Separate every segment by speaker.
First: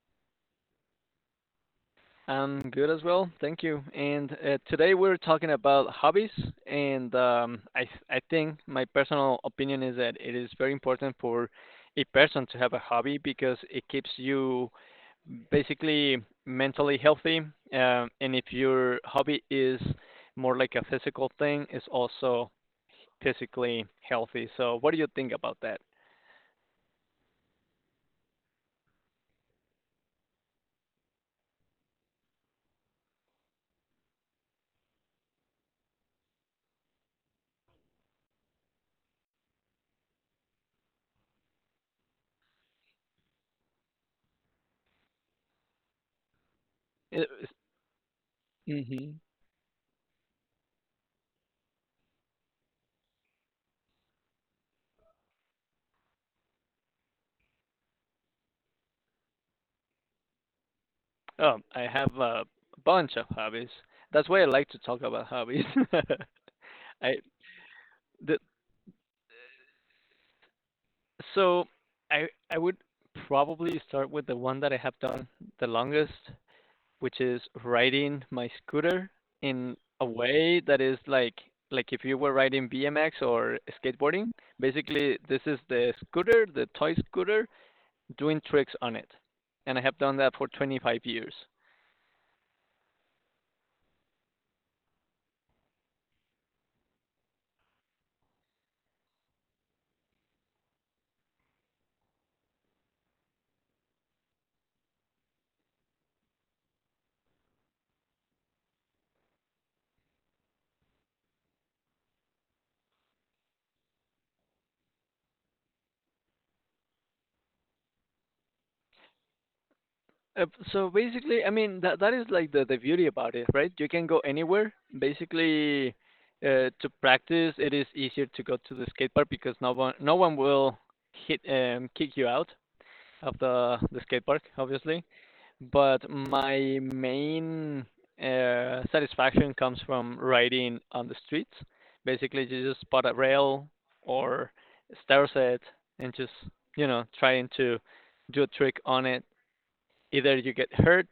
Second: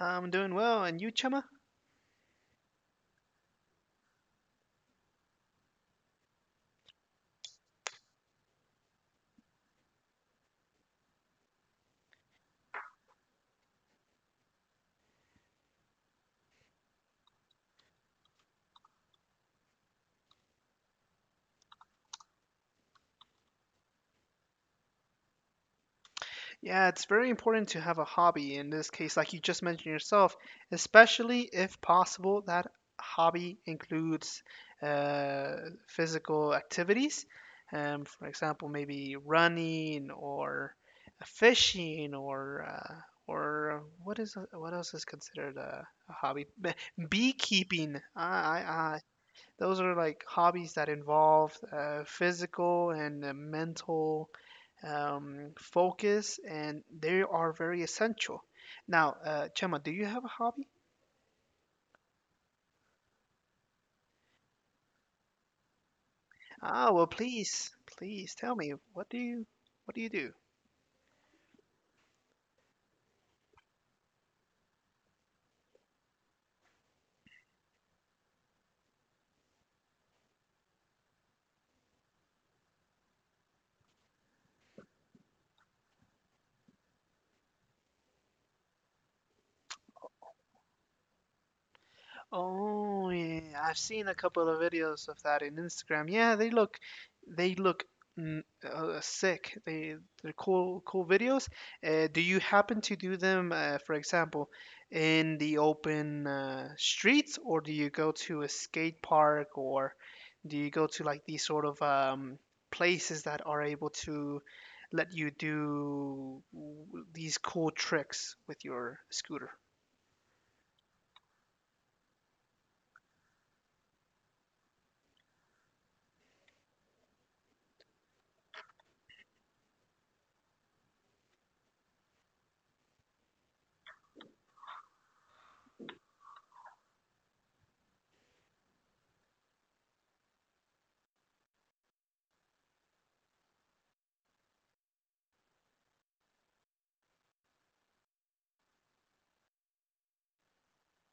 Speaker 1: I'm doing well, and you, Chema?
Speaker 2: I'm good as well, thank you. And today we're talking about hobbies, and I think my personal opinion is that it is very important for a person to have a hobby because it keeps you basically mentally healthy. And if your hobby is more like a physical thing, it's also physically healthy. So, what do you think about that?
Speaker 1: Yeah, it's very important to have a hobby in this case, like you just mentioned yourself, especially if possible, that hobby includes uh, physical activities. For example, maybe running or fishing or what else is considered a hobby?
Speaker 2: Uh,
Speaker 1: Beekeeping. I, Those are like hobbies that involve physical and mental focus, and they are very essential. Now, Chema, do you have a hobby?
Speaker 2: Oh, I have a bunch of hobbies. That's why I like to talk about hobbies.
Speaker 1: Ah, well,
Speaker 2: I
Speaker 1: please, please
Speaker 2: the,
Speaker 1: tell me, what do you do?
Speaker 2: so I would probably start with the one that I have done the longest, which is riding my scooter in a way that is like if you were riding BMX or skateboarding. Basically, this is the scooter, the toy scooter, doing tricks on it, and I have done that for 25 years.
Speaker 1: Oh yeah, I've seen a couple of videos of that in Instagram. They look sick. They're cool videos. Do you happen to do them, for example, in the open streets, or do you go to a skate park, or do you go to like these sort of places that are able to let you do these cool tricks with your scooter?
Speaker 2: Uh, so basically, I mean that is like the beauty about it, right? You can go anywhere. Basically, to practice, it is easier to go to the skate park because no one will hit kick you out of the skate park, obviously. But my main satisfaction comes from riding on the streets. Basically, you just spot a rail or stare set and just you know trying to do a trick on it. Either you get hurt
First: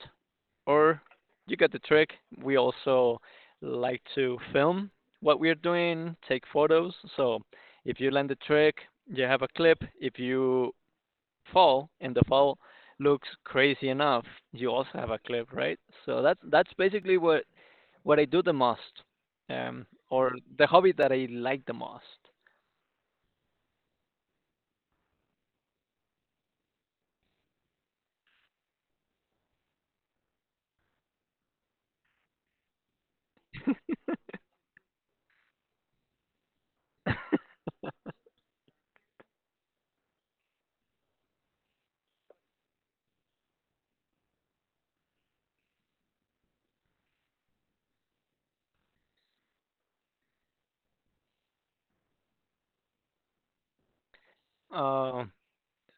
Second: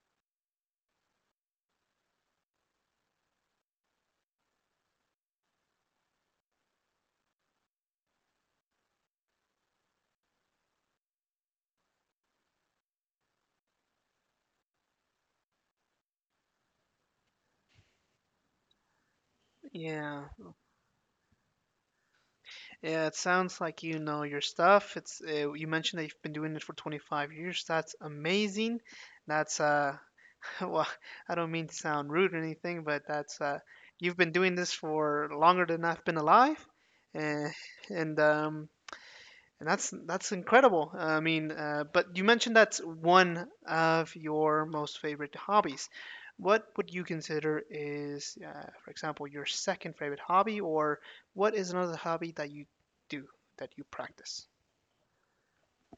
Speaker 2: or you get the trick. We also like to film what we're doing, take photos. So if you land the trick, you have a clip. If you fall and the fall looks crazy enough, you also have a clip, right? So that's basically what I do the most,
Speaker 1: Yeah.
Speaker 2: or the hobby that I like the most.
Speaker 1: Yeah, it sounds like you know your stuff. It's you mentioned that you've been doing it for 25 years. That's amazing. That's well, I don't mean to sound rude or anything, but that's you've been doing this for longer than I've been alive. And and um and that's incredible. But you mentioned that's one of your most favorite hobbies. What would you consider is, for example, your second favorite hobby, or what is another hobby that you do that you practice?
Speaker 2: Uh,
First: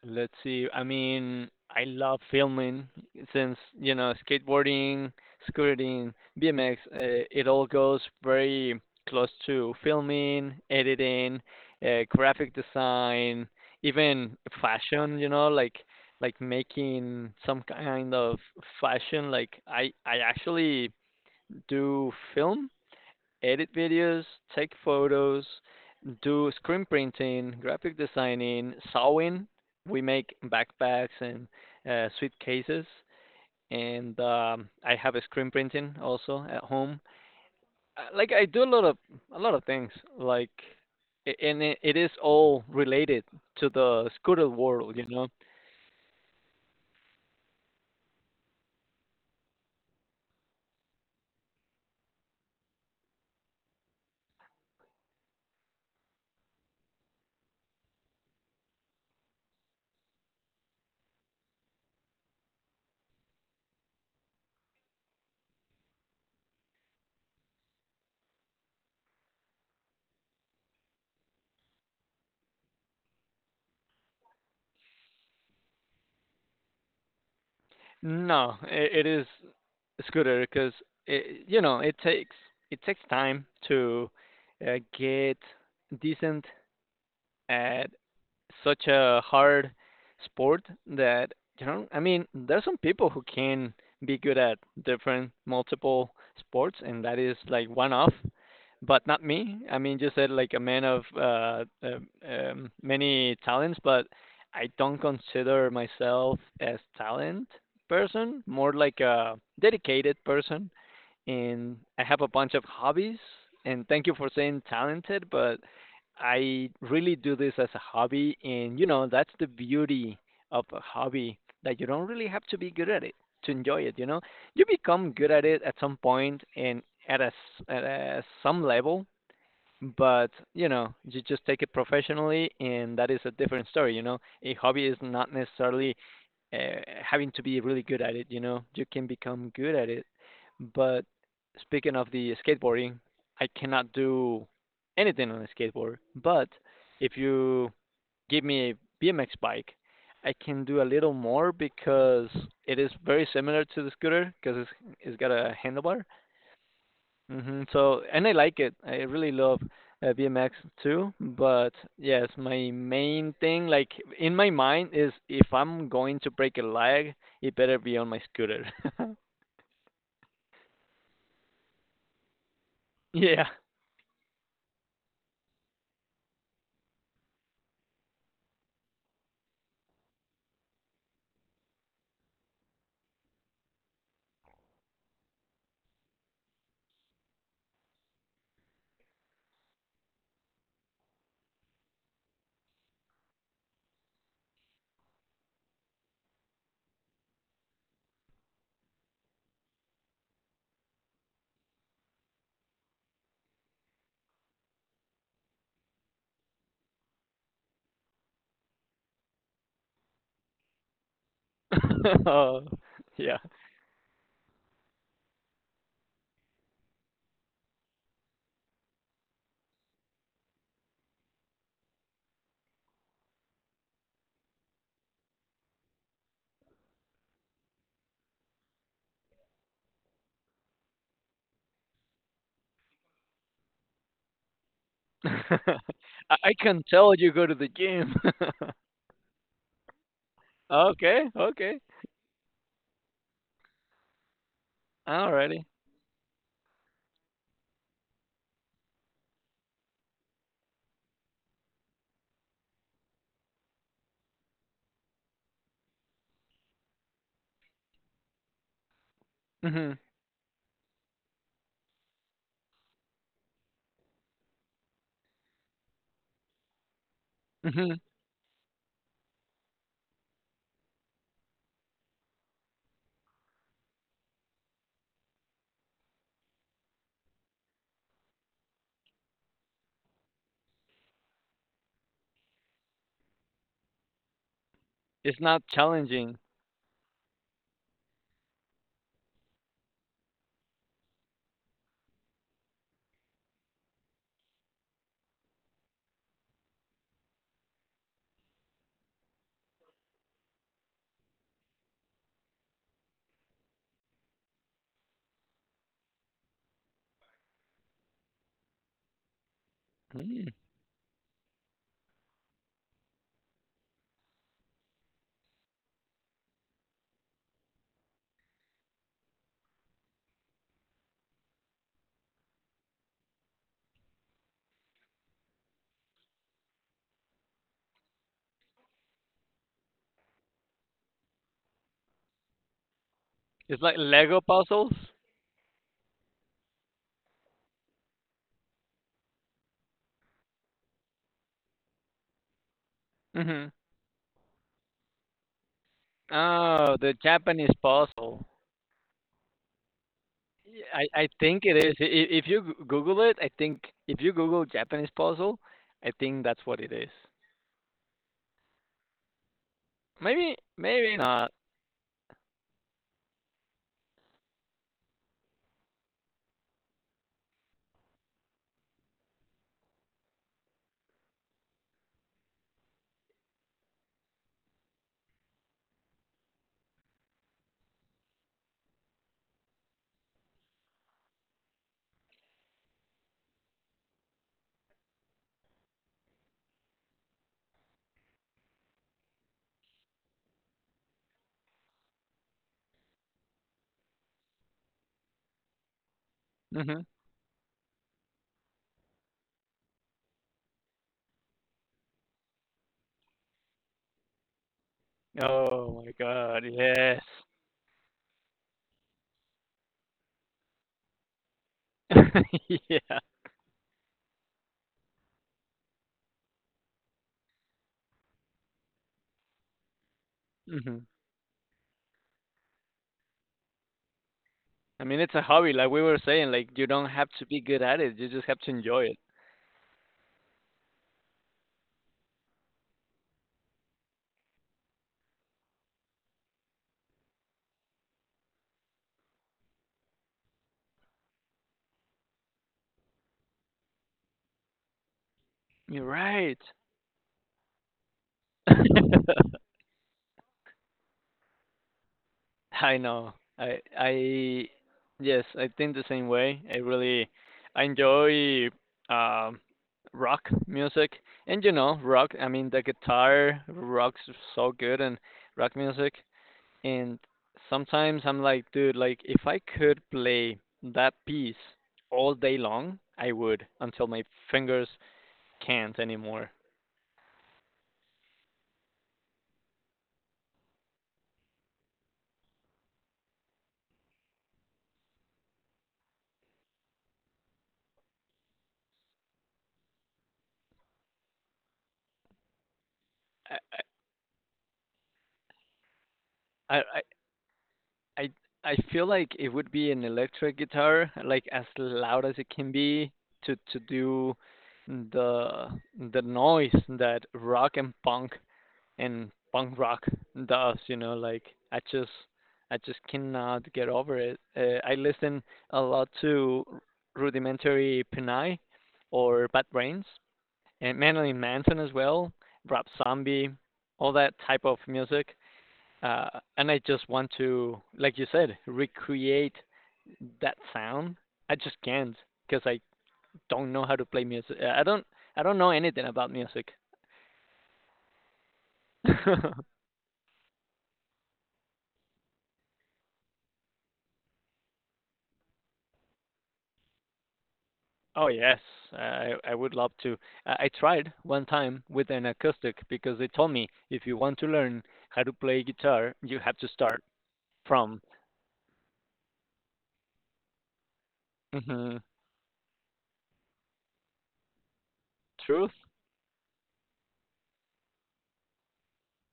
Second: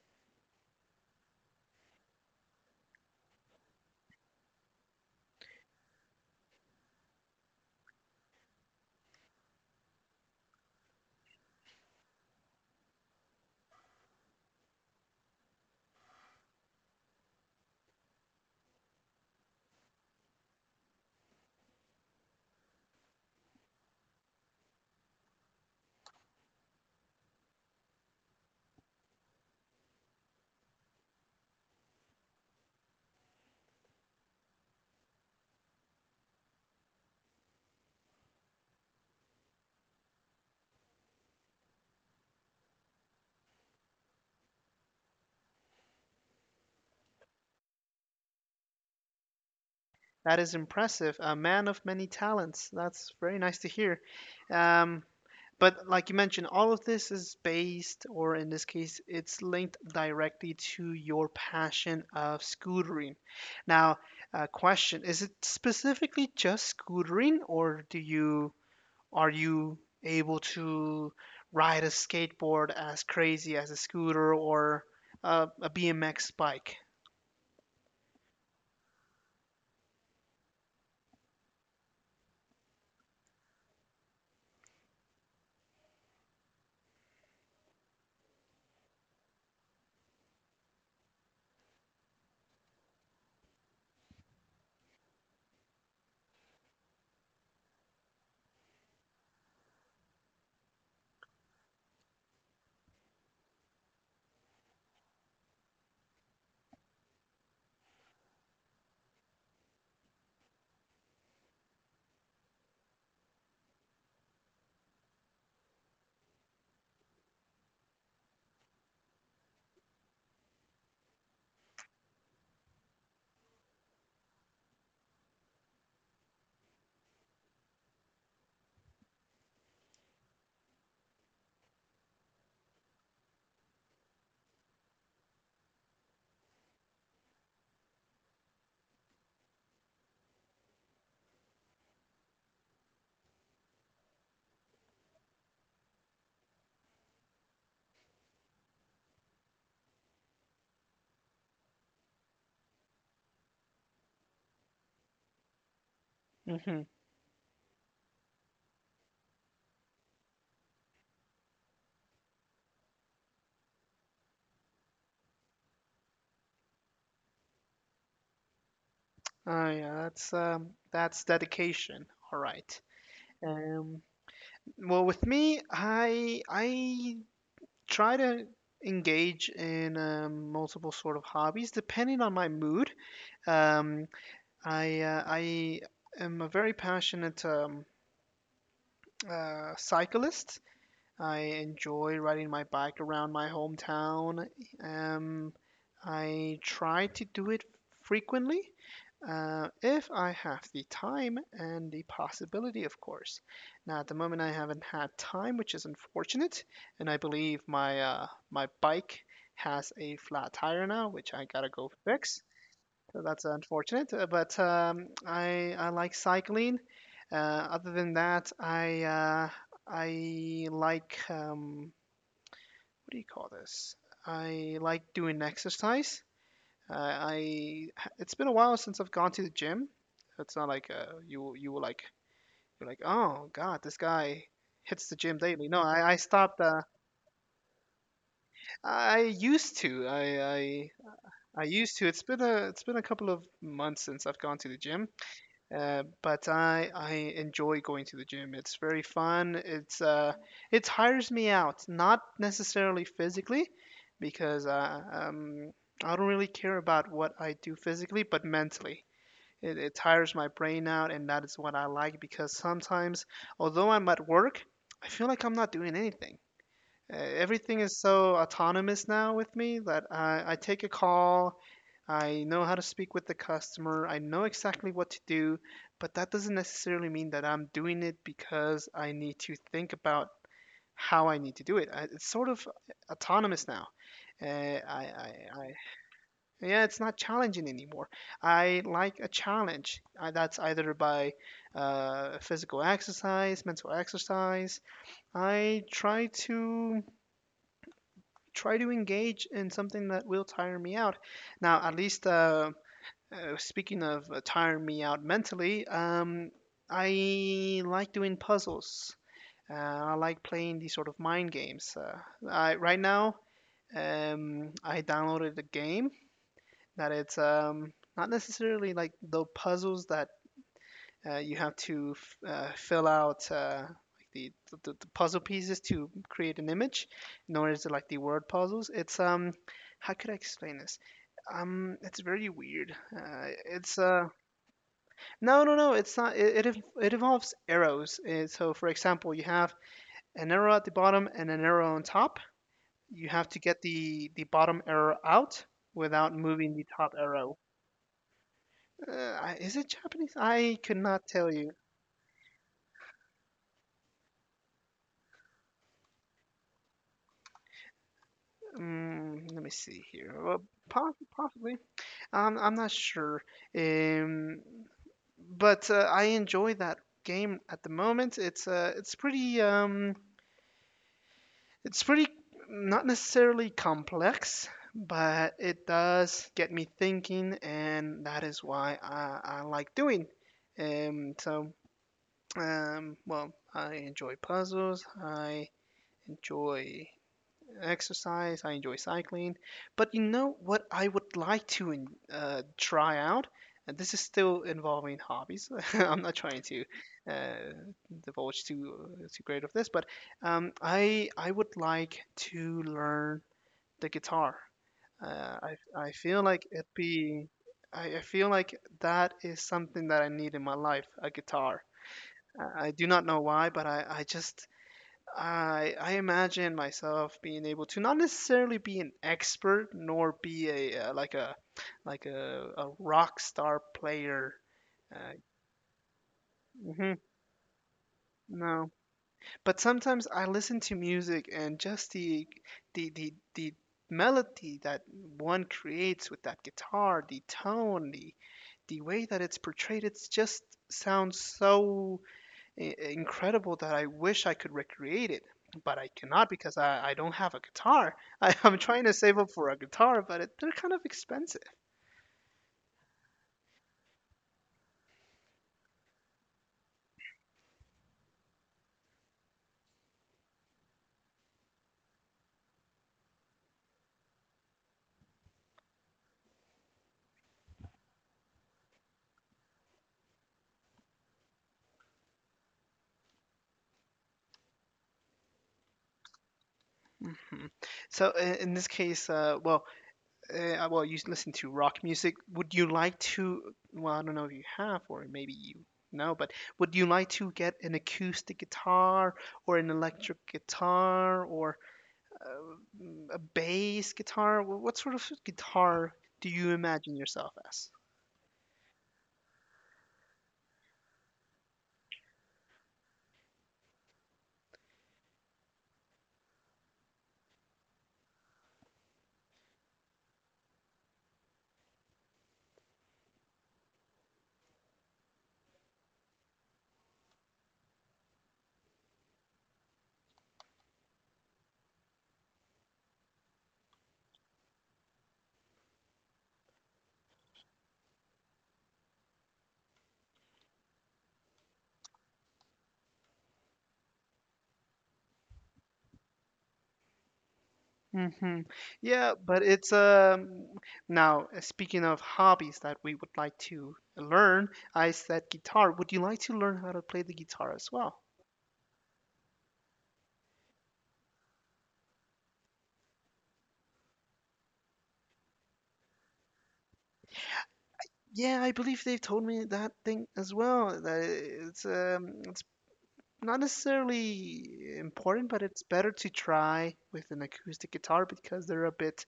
Speaker 2: Let's see. I mean, I love filming since, you know, skateboarding, scooting, BMX, it all goes very close to filming, editing, graphic design, even fashion, you know, like making some kind of fashion. Like I actually do film, edit videos, take photos, do screen printing, graphic designing, sewing. We make backpacks and suitcases. And I have a screen printing also at home. Like I do a lot of things. Like and it is all related to the scooter world, you know.
Speaker 1: That is impressive. A man of many talents. That's very nice to hear. Um, But like you mentioned, all of this is based, or in this case, it's linked directly to your passion of scootering. Now, question: Is it specifically just scootering, or do you are you able to ride a skateboard as crazy as a scooter or a BMX bike?
Speaker 2: No, it is scooter because it, you know it takes time to get decent at such a hard sport that you know, I mean there's some people who can be good at different multiple sports and that is like one off, but not me. I mean, you said like a man of many talents, but I don't consider myself as talent person, more like a dedicated person, and I have a bunch of hobbies, and thank you for saying talented. But I really do this as a hobby, and you know that's the beauty of a hobby, that you don't really have to be good at it to enjoy it. You know, you become good at it at some point and at a s at some level, but you know you just take it professionally and that is a different story. You know, a hobby is not necessarily uh, having to be really good at it. You know, you can become good at it, but speaking of the skateboarding, I cannot do anything on a skateboard. But if you give me a BMX bike, I can do a little more because it is very similar to the scooter because it's got a handlebar.
Speaker 1: Hmm.
Speaker 2: Hmm So, and I like it. I really love BMX too. But yes, my main thing, like in my mind, is if I'm going to break a leg, it better be on my scooter.
Speaker 1: Oh yeah, that's dedication. All right.
Speaker 2: Yeah.
Speaker 1: Um, well, with me, I try to engage in multiple sort of hobbies depending on my mood. Um, I am a very passionate cyclist. I enjoy riding my bike around my hometown. Um, I try to do it frequently, if I have the time and the possibility, of course. Now, at the moment, I haven't had time, which is unfortunate, and I believe my my bike has a flat tire now, which I gotta go fix.
Speaker 2: Oh,
Speaker 1: So
Speaker 2: yeah.
Speaker 1: that's unfortunate, but I like cycling. Uh, other than that, I like what do you call this? I like doing exercise. I it's been a while since I've gone to the gym. It's not like you were like you're like oh God, this guy hits the gym daily. No, I
Speaker 2: I I
Speaker 1: stopped.
Speaker 2: can tell you go to the gym.
Speaker 1: I used to.
Speaker 2: Okay,
Speaker 1: I
Speaker 2: okay.
Speaker 1: used to. It's been a couple of months since I've gone to the gym.
Speaker 2: Alrighty.
Speaker 1: But I enjoy going to the gym. It's very fun. It tires me out, not necessarily physically, because I don't really care about what I do physically, but mentally.
Speaker 2: Hmm.
Speaker 1: It tires my brain out, and that is what I like because sometimes, although I'm at work, I feel like I'm not doing anything everything
Speaker 2: Hmm.
Speaker 1: is so autonomous now with me that I take a call, I know how to speak with the customer, I know exactly what to do, but that doesn't necessarily mean that I'm doing it because I need to think about how I need to do it. I, it's sort of autonomous now. Uh, I, I,
Speaker 2: It's not
Speaker 1: I,
Speaker 2: challenging.
Speaker 1: yeah, it's not challenging anymore. I like a challenge. That's either by physical exercise, mental exercise. I try to engage in something that will tire me out. Now, at least speaking of tiring me out mentally, I like doing puzzles. I like
Speaker 2: Mm.
Speaker 1: playing these sort of mind games. I, right now, I downloaded a game that it's not necessarily like the puzzles that you have to fill out like the puzzle pieces to create an image, known as like the word puzzles. It's how could I explain this? It's very weird.
Speaker 2: It's like
Speaker 1: It's
Speaker 2: Lego puzzles.
Speaker 1: no, no, no. It's not. It involves arrows. So, for example, you have an arrow at the bottom and an arrow on top. You have to
Speaker 2: Mm-hmm.
Speaker 1: get the bottom arrow out without moving the
Speaker 2: Oh, the
Speaker 1: top arrow.
Speaker 2: Japanese puzzle.
Speaker 1: Is it Japanese? I
Speaker 2: Yeah,
Speaker 1: could
Speaker 2: I
Speaker 1: not tell
Speaker 2: think
Speaker 1: you.
Speaker 2: it is. I- If you Google it, I think if you Google Japanese puzzle, I think that's what it is.
Speaker 1: Mm, let me see here.
Speaker 2: Maybe
Speaker 1: Well,
Speaker 2: maybe not.
Speaker 1: possibly. I'm not sure. Um, but I enjoy that game at the moment. It's pretty not necessarily complex, but it does get me thinking, and that is why I like doing. Um, so well, I enjoy puzzles. I enjoy exercise. I enjoy cycling. But you know what I would like to try out? And this is still involving hobbies. I'm not trying to
Speaker 2: Mhm.
Speaker 1: uh, divulge too great of this, but I would like to learn the guitar.
Speaker 2: Oh my
Speaker 1: I feel
Speaker 2: God,
Speaker 1: like it'd
Speaker 2: yes.
Speaker 1: be I feel like that is something that I need in my life, a guitar. I do
Speaker 2: Yeah.
Speaker 1: not know why, but I just I imagine myself being able to not necessarily be an expert nor be
Speaker 2: Mhm.
Speaker 1: a like a like a rock star player.
Speaker 2: I mean, it's
Speaker 1: Uh,
Speaker 2: a hobby, like we were saying, like you don't
Speaker 1: hmm
Speaker 2: have to be good at it. You just have to
Speaker 1: no,
Speaker 2: enjoy it.
Speaker 1: but sometimes I listen to music and just the melody that one creates with that guitar, the tone, the way that it's portrayed, it's just sounds so incredible that I wish I could recreate it, but
Speaker 2: You're
Speaker 1: I cannot
Speaker 2: right.
Speaker 1: because I don't have a guitar. I, I'm trying to save up for a guitar, but it, they're kind of expensive.
Speaker 2: I know. I yes, I think the same way. I enjoy um rock music. And you know, rock, I mean the guitar rocks so good, and rock music, and sometimes I'm like, dude, like if I could play that piece all day long, I would until my fingers can't anymore.
Speaker 1: Hmm. So in this case, well, you listen to rock music. Would you like to? Well, I don't know if you have, or maybe you know, but would you like to get an acoustic guitar or an electric guitar or uh, a
Speaker 2: I
Speaker 1: bass guitar? What sort of guitar do you
Speaker 2: I, I
Speaker 1: imagine yourself as?
Speaker 2: I I feel like it would be an electric guitar, like as loud as it can be to do the the noise that rock and punk rock does, you know, like I just I just cannot get over it. I listen a lot to Rudimentary Pinai or Bad Brains and Marilyn Manson as well, Rob Zombie, all that type of music. Uh, and I just want to, like you said, recreate that sound. I just can't because I don't know how to play music. I don't. I don't know anything about music.
Speaker 1: Hmm. Yeah,
Speaker 2: Oh,
Speaker 1: but it's now speaking of hobbies that we would like to learn, I said guitar. Would you like to learn how to play the guitar as well?
Speaker 2: yes, I would love to. I tried one time with an acoustic because they told me, if you want to learn how to play guitar, you have to start from
Speaker 1: Yeah, I believe they've told me that thing as well. That
Speaker 2: hmm
Speaker 1: it's not necessarily important, but
Speaker 2: truth.
Speaker 1: it's better to try with an acoustic guitar because they're a bit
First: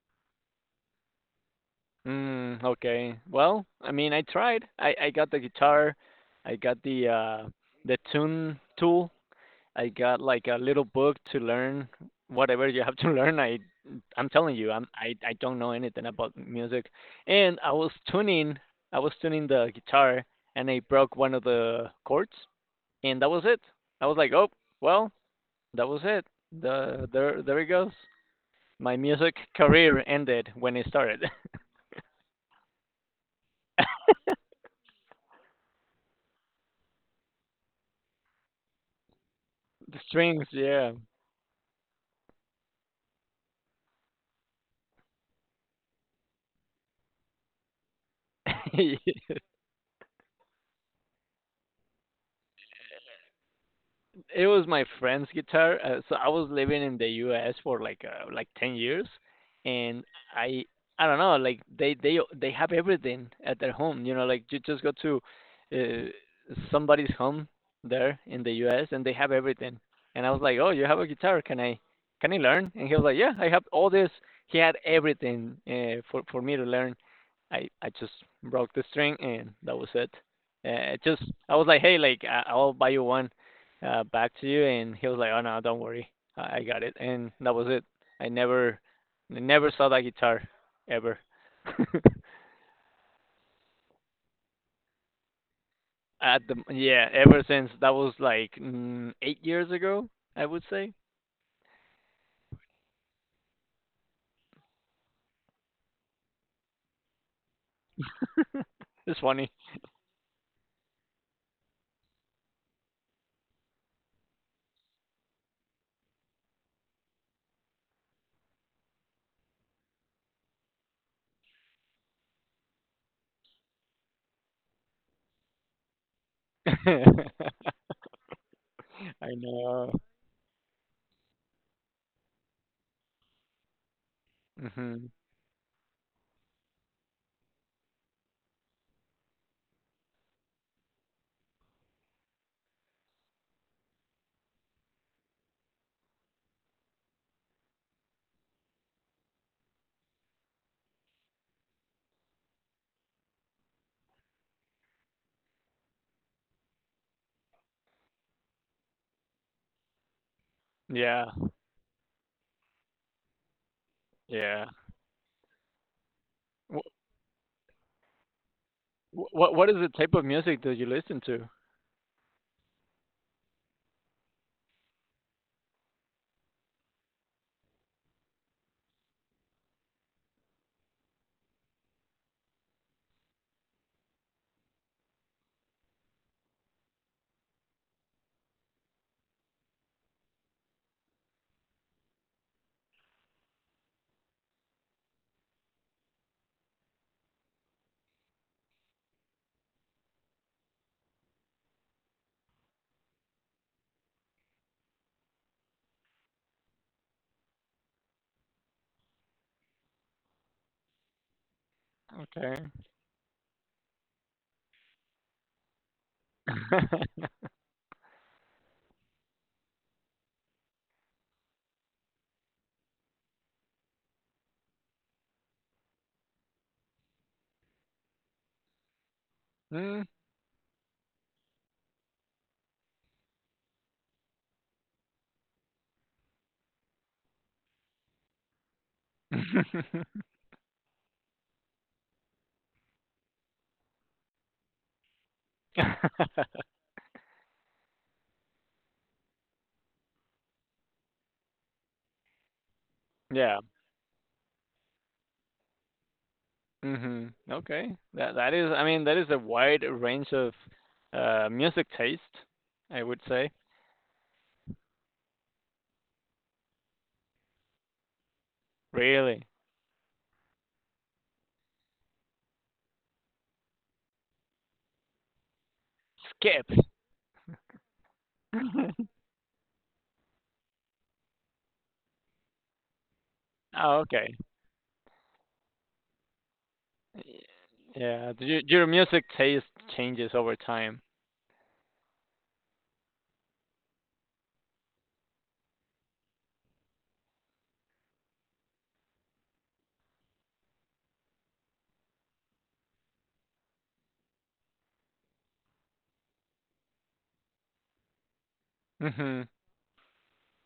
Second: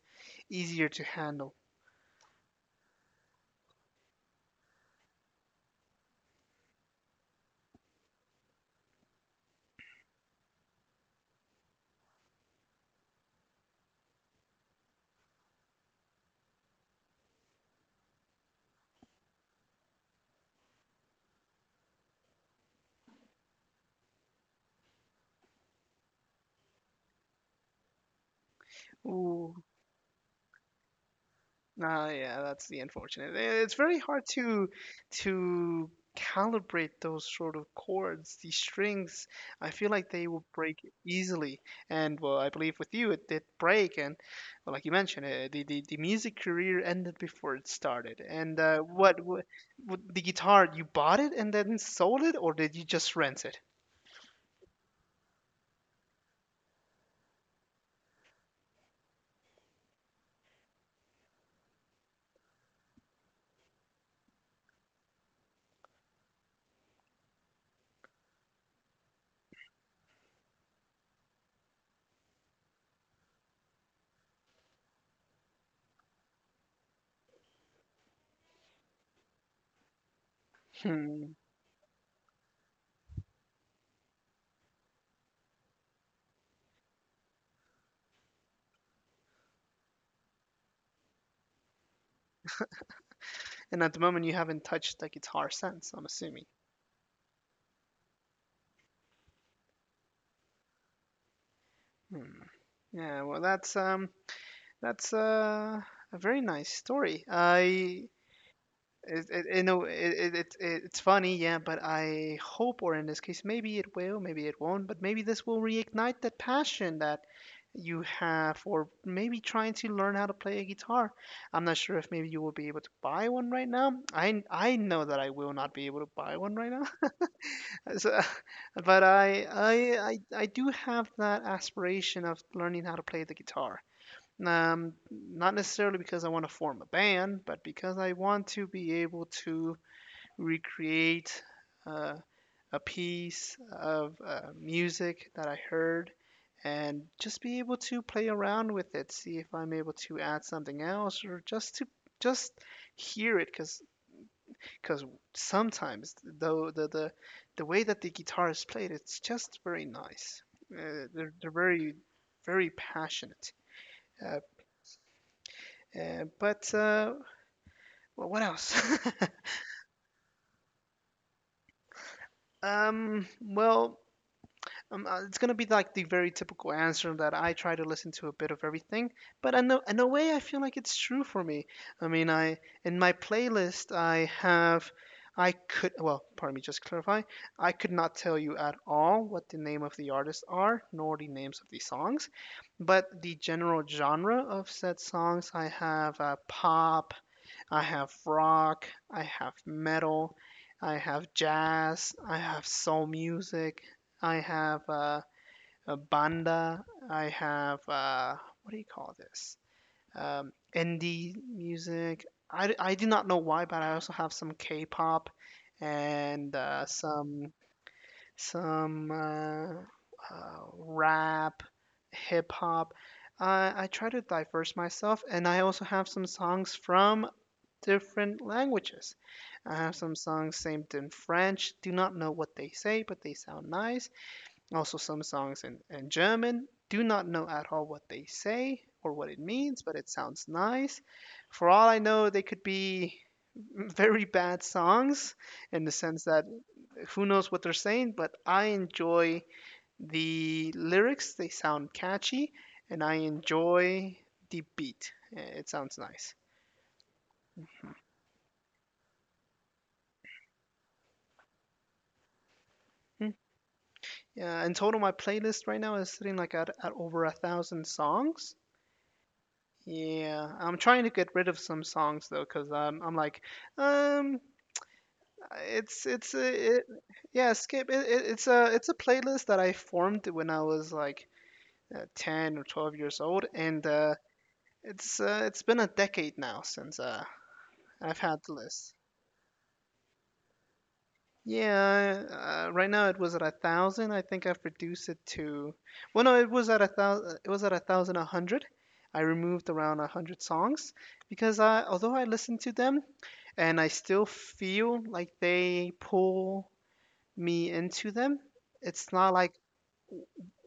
Speaker 1: easier to handle.
Speaker 2: Mm, okay. Well, I mean, I tried. I got the guitar. I got the tune tool. I got like a little book to learn whatever you have to learn. I'm telling you, I don't know anything about music, and I was tuning the guitar, and I broke one of the chords, and that was it. I was like, oh well, that was it. There there it goes. My music
Speaker 1: Ooh,
Speaker 2: career ended when it started.
Speaker 1: ah, yeah, that's the unfortunate. Eh, it's very hard to calibrate those sort of chords, these strings. I feel
Speaker 2: The
Speaker 1: like they will
Speaker 2: strings,
Speaker 1: break
Speaker 2: yeah.
Speaker 1: easily, and well, I believe with you it did break. And well, like you mentioned, the music career ended before it started. And what the guitar? You bought it and then sold it, or did you just rent it?
Speaker 2: It was my friend's guitar. So I was living in the U.S. for like 10 years, and I I don't know, like they have everything at their home. You know, like you just go to somebody's home there in the U.S. and they have everything. And I was like, oh, you have a guitar? Can I learn? And he was like, yeah, I have all this. He had everything for me to learn. I just broke the string, and that was it. It just
Speaker 1: Hmm.
Speaker 2: I was like, hey, like I'll buy you one back to you, and he was like, "Oh no, don't worry, I got it." And that was it. I never, I never saw that guitar ever.
Speaker 1: And at the moment, you haven't touched the guitar since. I'm
Speaker 2: At
Speaker 1: assuming.
Speaker 2: ever since that was like 8 years ago, I would say.
Speaker 1: Hmm. Yeah, well, that's a very nice story.
Speaker 2: It's funny.
Speaker 1: You know, it's funny, yeah, but I hope, or in this case, maybe it will, maybe it won't, but maybe this will reignite that passion that you have, or maybe trying to learn how to play a guitar. I'm not sure if maybe you will be able to buy one right now. I know that I will not be able to buy one right now.
Speaker 2: I
Speaker 1: So, but
Speaker 2: know.
Speaker 1: I do have that aspiration of learning how to play the guitar.
Speaker 2: Hmm.
Speaker 1: Not necessarily because I want to form a band, but because I want to be able to recreate uh, a piece of music that I heard and just be able to play around with it, see if I'm able to add something else or just to just hear it because because sometimes though the way that the guitar is played it's just very nice
Speaker 2: Yeah,
Speaker 1: they're very very passionate uh,
Speaker 2: yeah.
Speaker 1: yeah, but
Speaker 2: What
Speaker 1: well, what else?
Speaker 2: what is the type of music that you listen to?
Speaker 1: Well, it's gonna be like the very typical answer that I try to listen to a bit of everything, but in a way, I feel like it's true for me. I mean, I in my playlist, I have, I could, well, pardon me, just clarify, I could not tell you at all what the name of the artists are, nor the names of the songs, but the general genre of said songs, I have pop. I have rock, I have metal, I have jazz, I have soul music, I have a banda, I have what do you call this? Indie music.
Speaker 2: Okay.
Speaker 1: I do not know why, but I also have some K-pop and some rap, hip hop. I try to diverse myself, and I also have some songs from different languages. I have
Speaker 2: Mm.
Speaker 1: some songs saved in French, do not know what they say, but they sound nice. Also, some songs in German, do not know at all what they say or what it means, but it sounds nice. For all I know, they could be very bad songs in the sense that who knows what they're saying, but I enjoy the lyrics, they sound catchy, and I
Speaker 2: Yeah.
Speaker 1: enjoy the beat. It sounds nice.
Speaker 2: Mhm.
Speaker 1: Hmm.
Speaker 2: Okay. That is, I mean, that is a wide range of music taste, I would say.
Speaker 1: Yeah, in total, my playlist right now is sitting like at over a thousand songs.
Speaker 2: Really.
Speaker 1: Yeah, I'm trying to get rid of some songs though, cause I'm like, um, it's it's
Speaker 2: Skip.
Speaker 1: a it, yeah, skip it's a playlist that I formed when I was like 10 or 12 years old, and
Speaker 2: Oh, okay.
Speaker 1: it's been a decade now since I've
Speaker 2: Yeah,
Speaker 1: had the
Speaker 2: your
Speaker 1: list.
Speaker 2: music taste changes over time.
Speaker 1: Yeah, right now it was at a thousand. I think I've reduced it to, well, no, it was at a thousand. It was at a thousand a hundred. I removed around a hundred songs because I, although I listen to them, and I still feel like they pull me into them, it's not
Speaker 2: Mhm.
Speaker 1: like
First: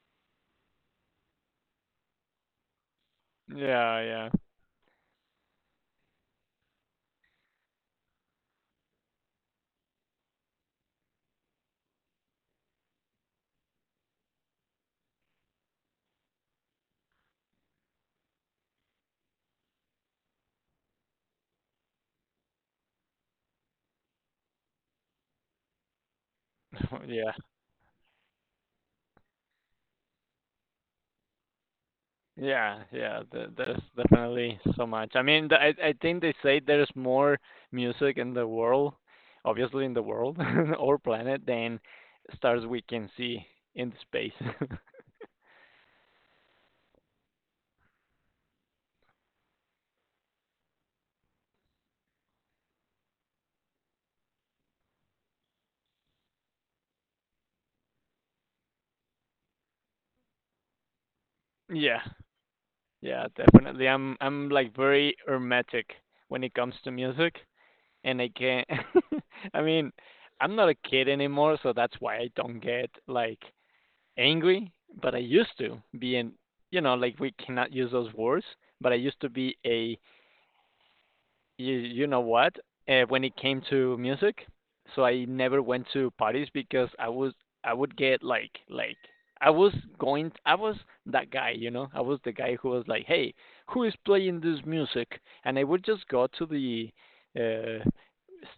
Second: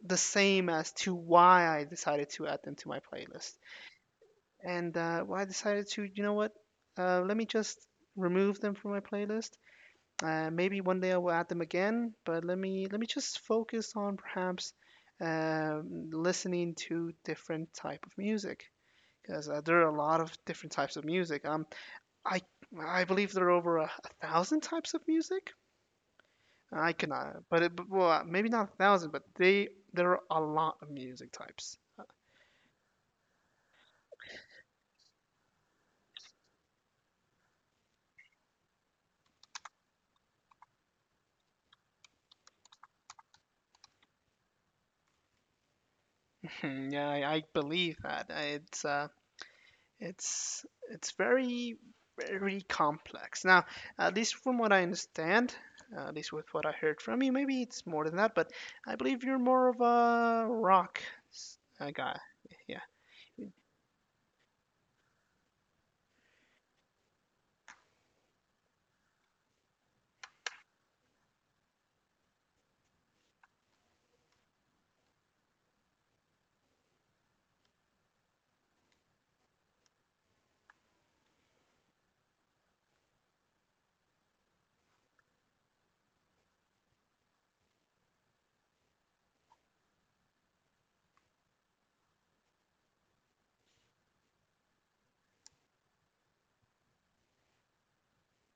Speaker 1: the same as to why I decided to add them to my playlist.
Speaker 2: Yeah, yeah.
Speaker 1: And why I decided to, you know what? Let me just remove them from my playlist. Maybe one day I will add them again, but let me just focus on perhaps listening to different type of music because there are a lot of different types of music. I I believe there are over a thousand types of music. I
Speaker 2: Yeah.
Speaker 1: cannot, well, maybe not a thousand, but they there are a lot of music types.
Speaker 2: Yeah, yeah. There, there's definitely so much. I mean, the, I think they say there's more music in the world, obviously in the world or planet, than stars we can see in space.
Speaker 1: I believe that. It's it's very complex. Now, at least from what I understand, at least with what I heard from you, maybe it's more than that, but I believe you're more of a rock
Speaker 2: Yeah.
Speaker 1: guy. Yeah.
Speaker 2: Yeah, definitely. I'm like very hermetic when it comes to music, and I can't. I mean, I'm not a kid anymore, so that's why I don't get like angry. But I used to be in, you know, like we cannot use those words. But I used to be a you you know what? When it came to music, so I never went to parties because I would get like I was I was that guy, you know. I was the guy who was like, "Hey, who is playing this music?" And I would just go to the uh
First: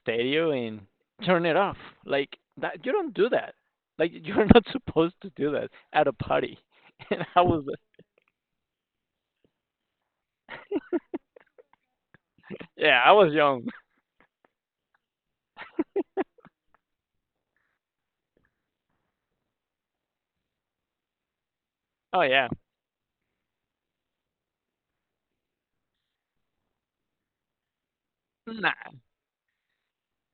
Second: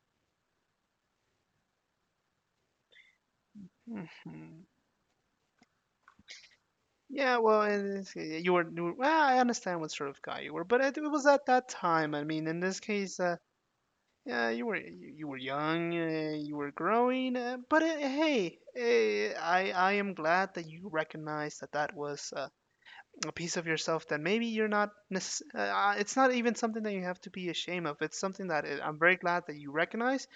Speaker 2: stereo and turn it off. Like that, you don't do that. Like you're not
Speaker 1: Hmm.
Speaker 2: supposed to do that at a party. And
Speaker 1: Yeah,
Speaker 2: I was
Speaker 1: yeah, well, I understand what sort of guy you were, but it was at that time. I mean, in this
Speaker 2: yeah, I
Speaker 1: case,
Speaker 2: was young.
Speaker 1: yeah, you were young, you were growing, but hey, I am glad that you recognized that that
Speaker 2: Oh
Speaker 1: was
Speaker 2: yeah.
Speaker 1: a piece of yourself that maybe you're not necess- it's not even something that you have to be ashamed of. It's something that
Speaker 2: Nah.
Speaker 1: I'm very glad that you recognize.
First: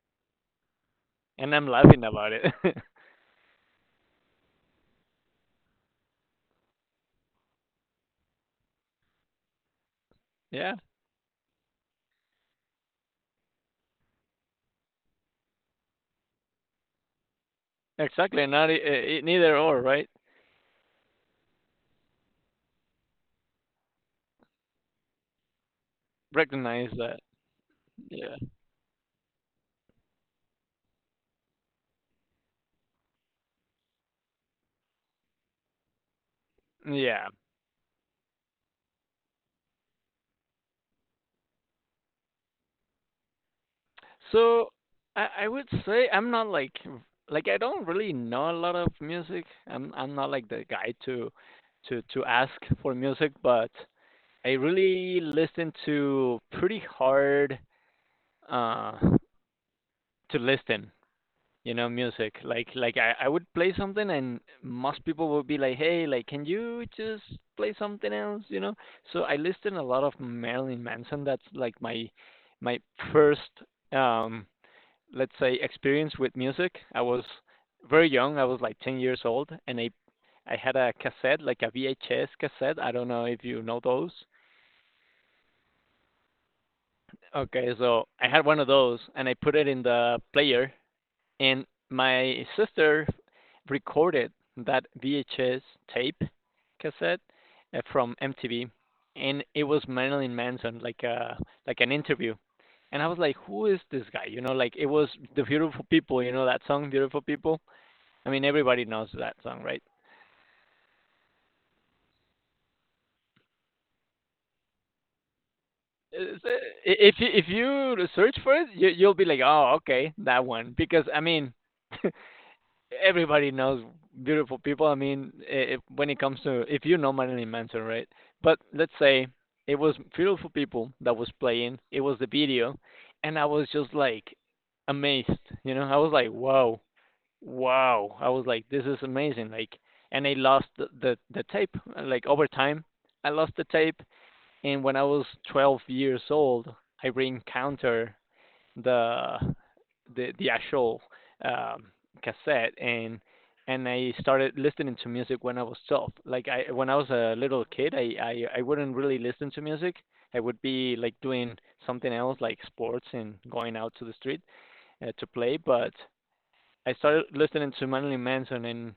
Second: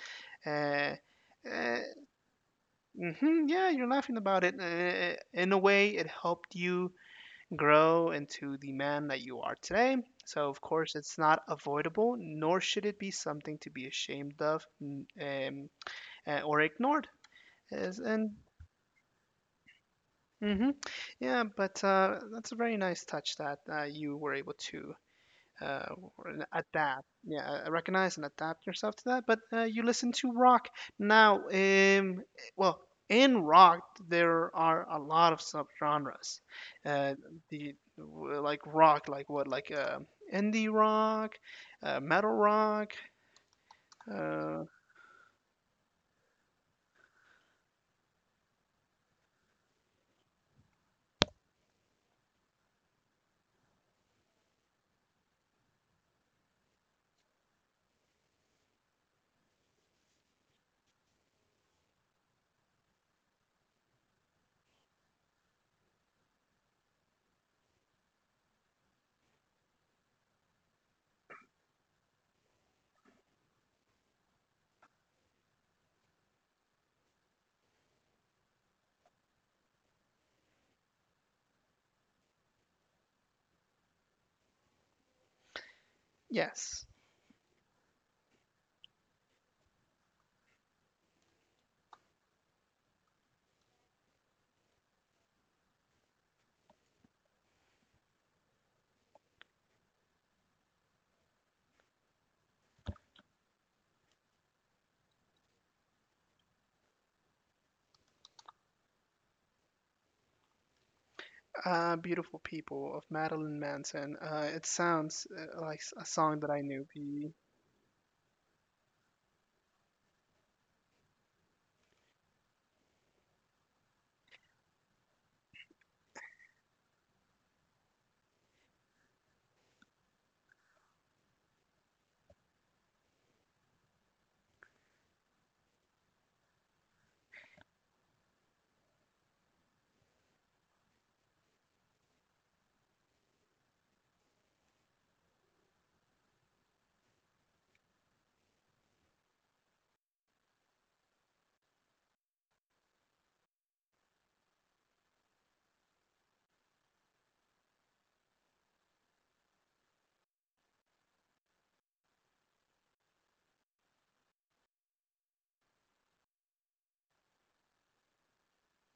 Speaker 1: uh,
Speaker 2: And I'm
Speaker 1: uh,
Speaker 2: laughing about it.
Speaker 1: hmm. Yeah, you're laughing about it. In a way, it helped you grow into the man that you are today, so of
Speaker 2: Yeah.
Speaker 1: course it's not avoidable nor should it be something to be ashamed of. Or ignored. As- and
Speaker 2: Exactly, not neither or, right?
Speaker 1: Hmm. Yeah, but that's a very nice touch that you were able to uh,
Speaker 2: Recognize
Speaker 1: adapt,
Speaker 2: that.
Speaker 1: yeah, recognize and
Speaker 2: Yeah.
Speaker 1: adapt yourself to that. But you listen to rock now. Well, in rock there are a lot of subgenres. Uh,
Speaker 2: Yeah.
Speaker 1: like rock, like what, like indie rock, metal rock. Uh,
Speaker 2: So I would say I'm not like I don't really know a lot of music. I'm not like the guy to ask for music, but I really listen to pretty hard uh to listen. You know, music like like I would play something and most people would be like, "Hey, like can you just play something else, so I listened a lot of Marilyn Manson. That's like my my first um let's say experience with music. I was very young, I was like 10 years old, and I had a cassette, like a VHS cassette. I don't know if you know those.
Speaker 1: yes.
Speaker 2: Okay, so I had one of those and I put it in the player, and my sister recorded that VHS tape cassette from MTV, and it was Marilyn Manson, like a like an interview. And I was like, who is this guy? You know, like it was the Beautiful People. You know that song, Beautiful People. I mean, everybody knows that song, right?
Speaker 1: Beautiful People of Madeline Manson. It sounds a
Speaker 2: uh,
Speaker 1: song that I knew.
Speaker 2: If you-
Speaker 1: The
Speaker 2: if you search for it, you'll be like, oh, okay, that one. Because I mean, everybody knows Beautiful People. I mean, if, when it comes to, if you know Marilyn Manson, right? But let's say it was Beautiful People that was playing. It was the video, and I was just like amazed. You know, I was like, wow, wow. I was like, this is amazing. Like, and I lost the tape. Like over time, I lost the tape. And when I was 12 years old, I reencountered the the actual um, cassette, and I started listening to music when I was 12. Like I, when I was a little kid, I wouldn't really listen to music. I would be like doing something else, like sports and going out to the street to play. But I started listening to Marilyn Manson, and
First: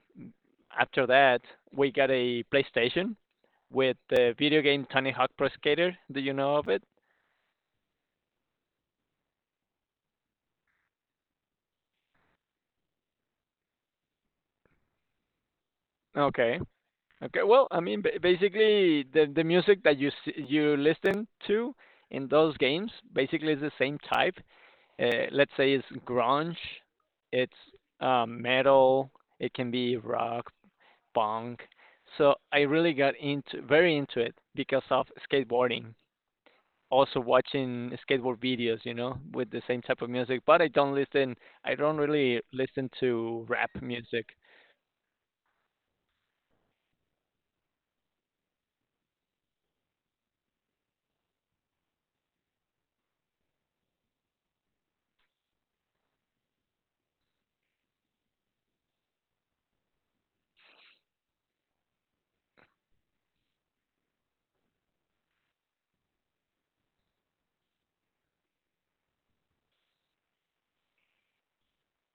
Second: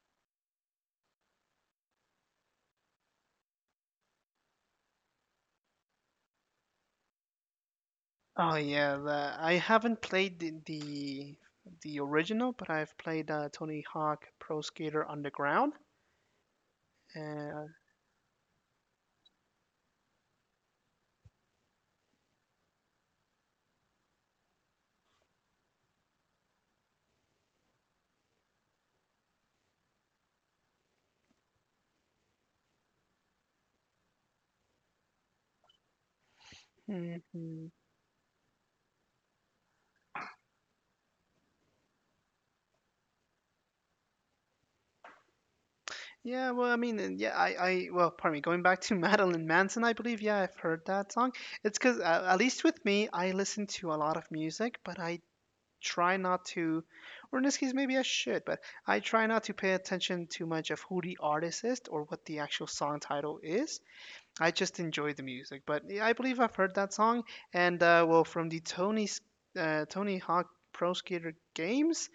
Speaker 2: after that, we got a PlayStation with the video game Tony Hawk Pro Skater. Do you know of it?
Speaker 1: Oh yeah, I haven't played the original, but I've played Tony Hawk Pro Skater Underground.
Speaker 2: Okay. Okay, well,
Speaker 1: And
Speaker 2: I mean, basically, the music that you listen to in those games basically is the same type. Let's say it's grunge, it's metal, it can be rock, punk. So I really got into, very into it because of skateboarding. Also
Speaker 1: mhm.
Speaker 2: watching skateboard videos, you know, with the same type of music. But I don't listen. I don't really listen to rap music.
Speaker 1: Yeah, well, I mean, and well, pardon me, going back to Madeline Manson, I believe, yeah, I've heard that song. It's because, at least with me, I listen to a lot of music, but I try not to, or in this case, maybe I should, but I try not to pay attention too much of who the artist is or what the actual song title is. I just enjoy the music. But yeah, I believe I've heard that song. And well, from the Tony Hawk Pro Skater games,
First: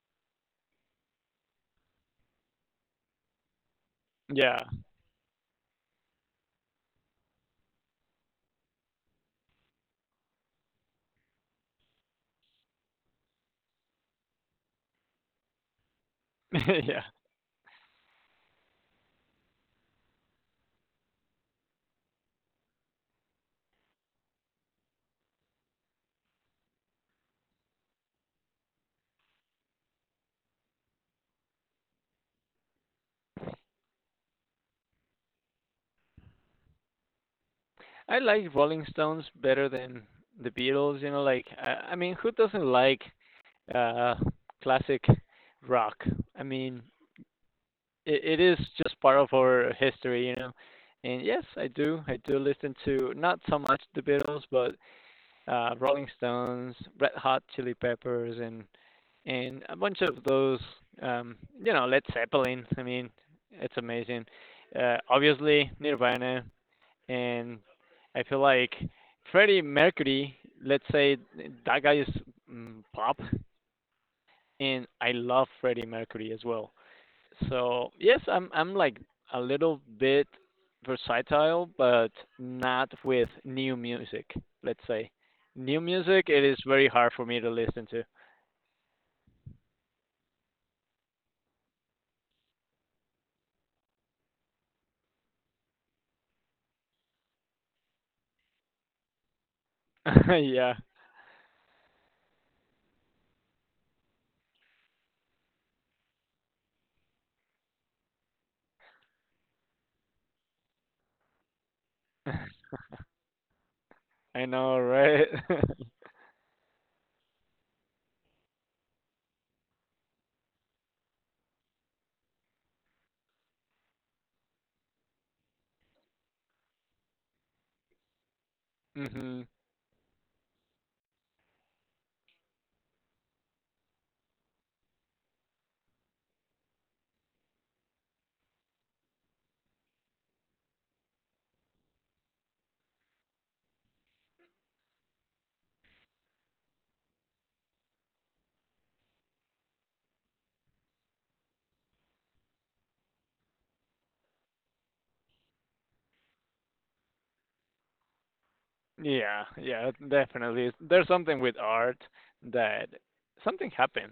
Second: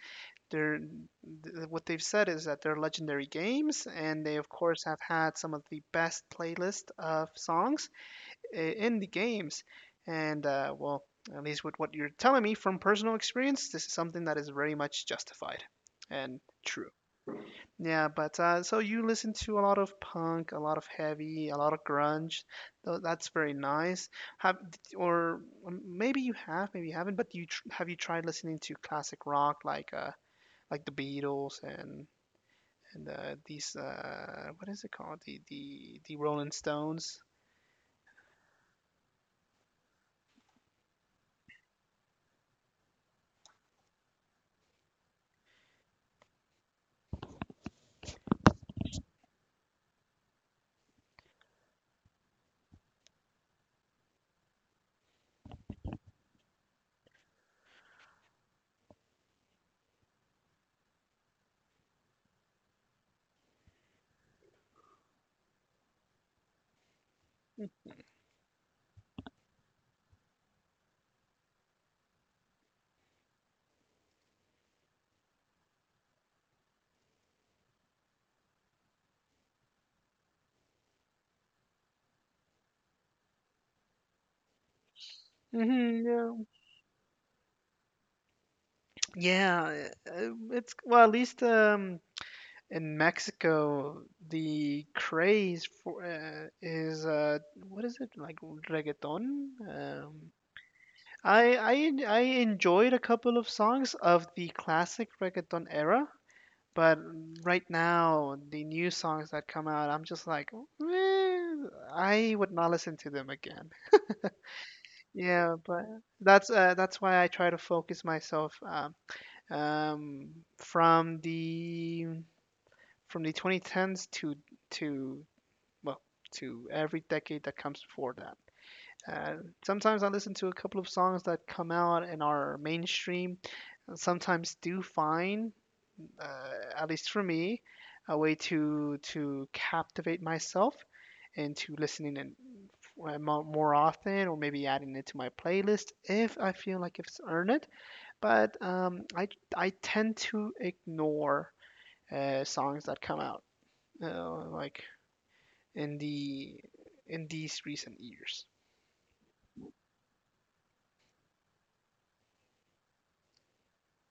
Speaker 1: what they've said is that they're legendary games, and they of
Speaker 2: Yeah,
Speaker 1: course have had some of the best playlist of songs in the games. And well, at least with what you're telling me from personal experience, this is something that is very much justified and true.
Speaker 2: yeah.
Speaker 1: Yeah, but so you listen to a lot of punk, a lot of heavy, a lot of grunge. That's very nice. Have or maybe you have, maybe you haven't. But you tr Have you tried listening to classic rock like the Beatles and these what is it called, the Rolling Stones?
Speaker 2: I like Rolling Stones better than the Beatles. You know, like I mean, who doesn't like uh, classic rock? I mean, it is just part of our history, you know. And yes, I do. I do listen to, not so much the Beatles, but Rolling Stones, Red Hot Chili Peppers, and a bunch of those. Um, you know, Led Zeppelin. I mean, it's amazing. Obviously, Nirvana, and I feel like Freddie Mercury, let's say that guy is pop, and I love Freddie Mercury as well. So yes, I'm like a little bit versatile, but not with new music. Let's say new
Speaker 1: Hmm.
Speaker 2: music,
Speaker 1: Yeah.
Speaker 2: it is very hard for me to listen to.
Speaker 1: Yeah, it's well, at least in Mexico, the craze for is what is it like reggaeton?
Speaker 2: Yeah,
Speaker 1: I enjoyed a couple of songs of the classic reggaeton era, but right now the new songs that come out, I'm just like, "Meh, I would not listen to them again."
Speaker 2: I know, right?
Speaker 1: Yeah, but that's why I try to focus myself um, from the 2010s to well, to every decade that comes before that.
Speaker 2: hmm
Speaker 1: And sometimes I listen to a couple of songs that come out and are mainstream, sometimes do find, at least for me, a way to captivate myself into listening and more often, or maybe adding it to my playlist if I feel like it's earned it. But I tend to ignore songs that come out like in the in these recent years.
Speaker 2: Yeah, yeah, definitely. There's something with art that something happened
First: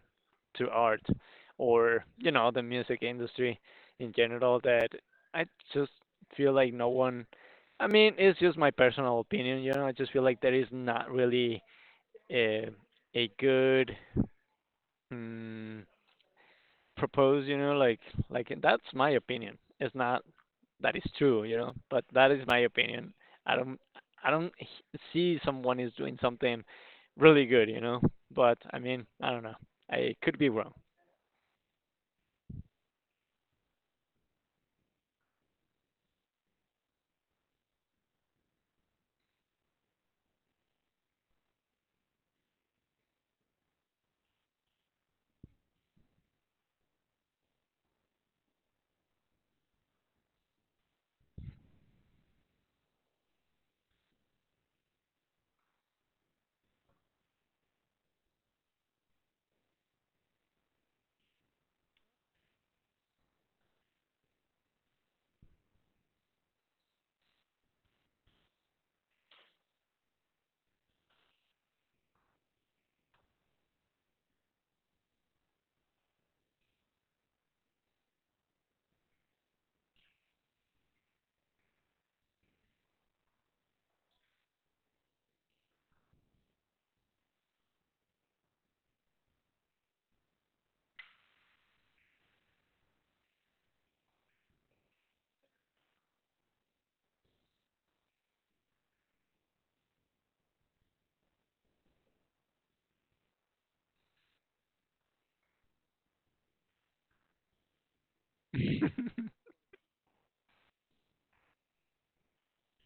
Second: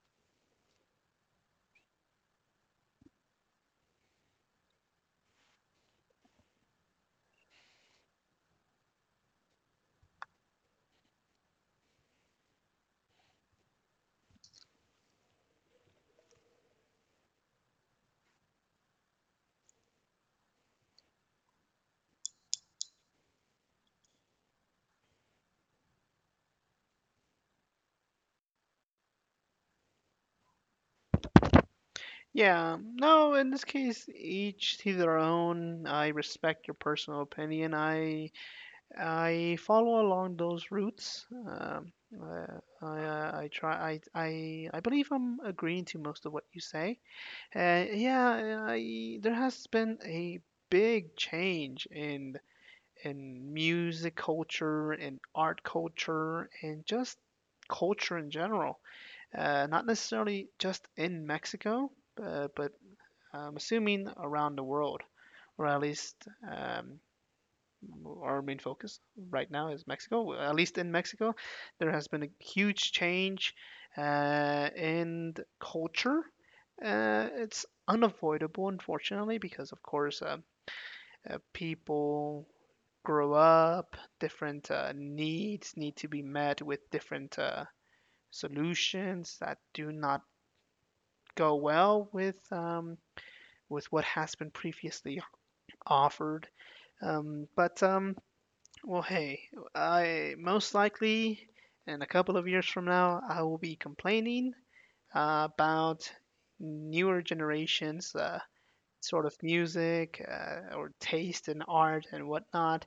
Speaker 2: to art, or, you know, the music industry in general, that I just feel like no one, I mean, it's just my personal opinion, you know, I just feel like there is not really a, a good, mm propose, you know, like that's my opinion. It's not that is true, you know, but that is my opinion. I don't I don't h- see someone is doing something really good, you know. But I mean, I don't know. I could be wrong.
Speaker 1: Yeah, no, in this case, each to their own. I respect your personal opinion. I follow along those routes. I believe I'm agreeing to most of what you say. Yeah, there has been a big change in music culture and art culture and just culture in general. Not necessarily just in Mexico, but I'm assuming around the world, or at least um, our main focus right now is Mexico. Well, at least in Mexico, there has been a huge change in culture. It's unavoidable, unfortunately, because of course people grow up, different needs need to be met with different solutions that do not go well with what has been previously offered. But Well, hey, I most likely in a couple of years from now I will be complaining about newer generations. Sort of music or taste in art and whatnot,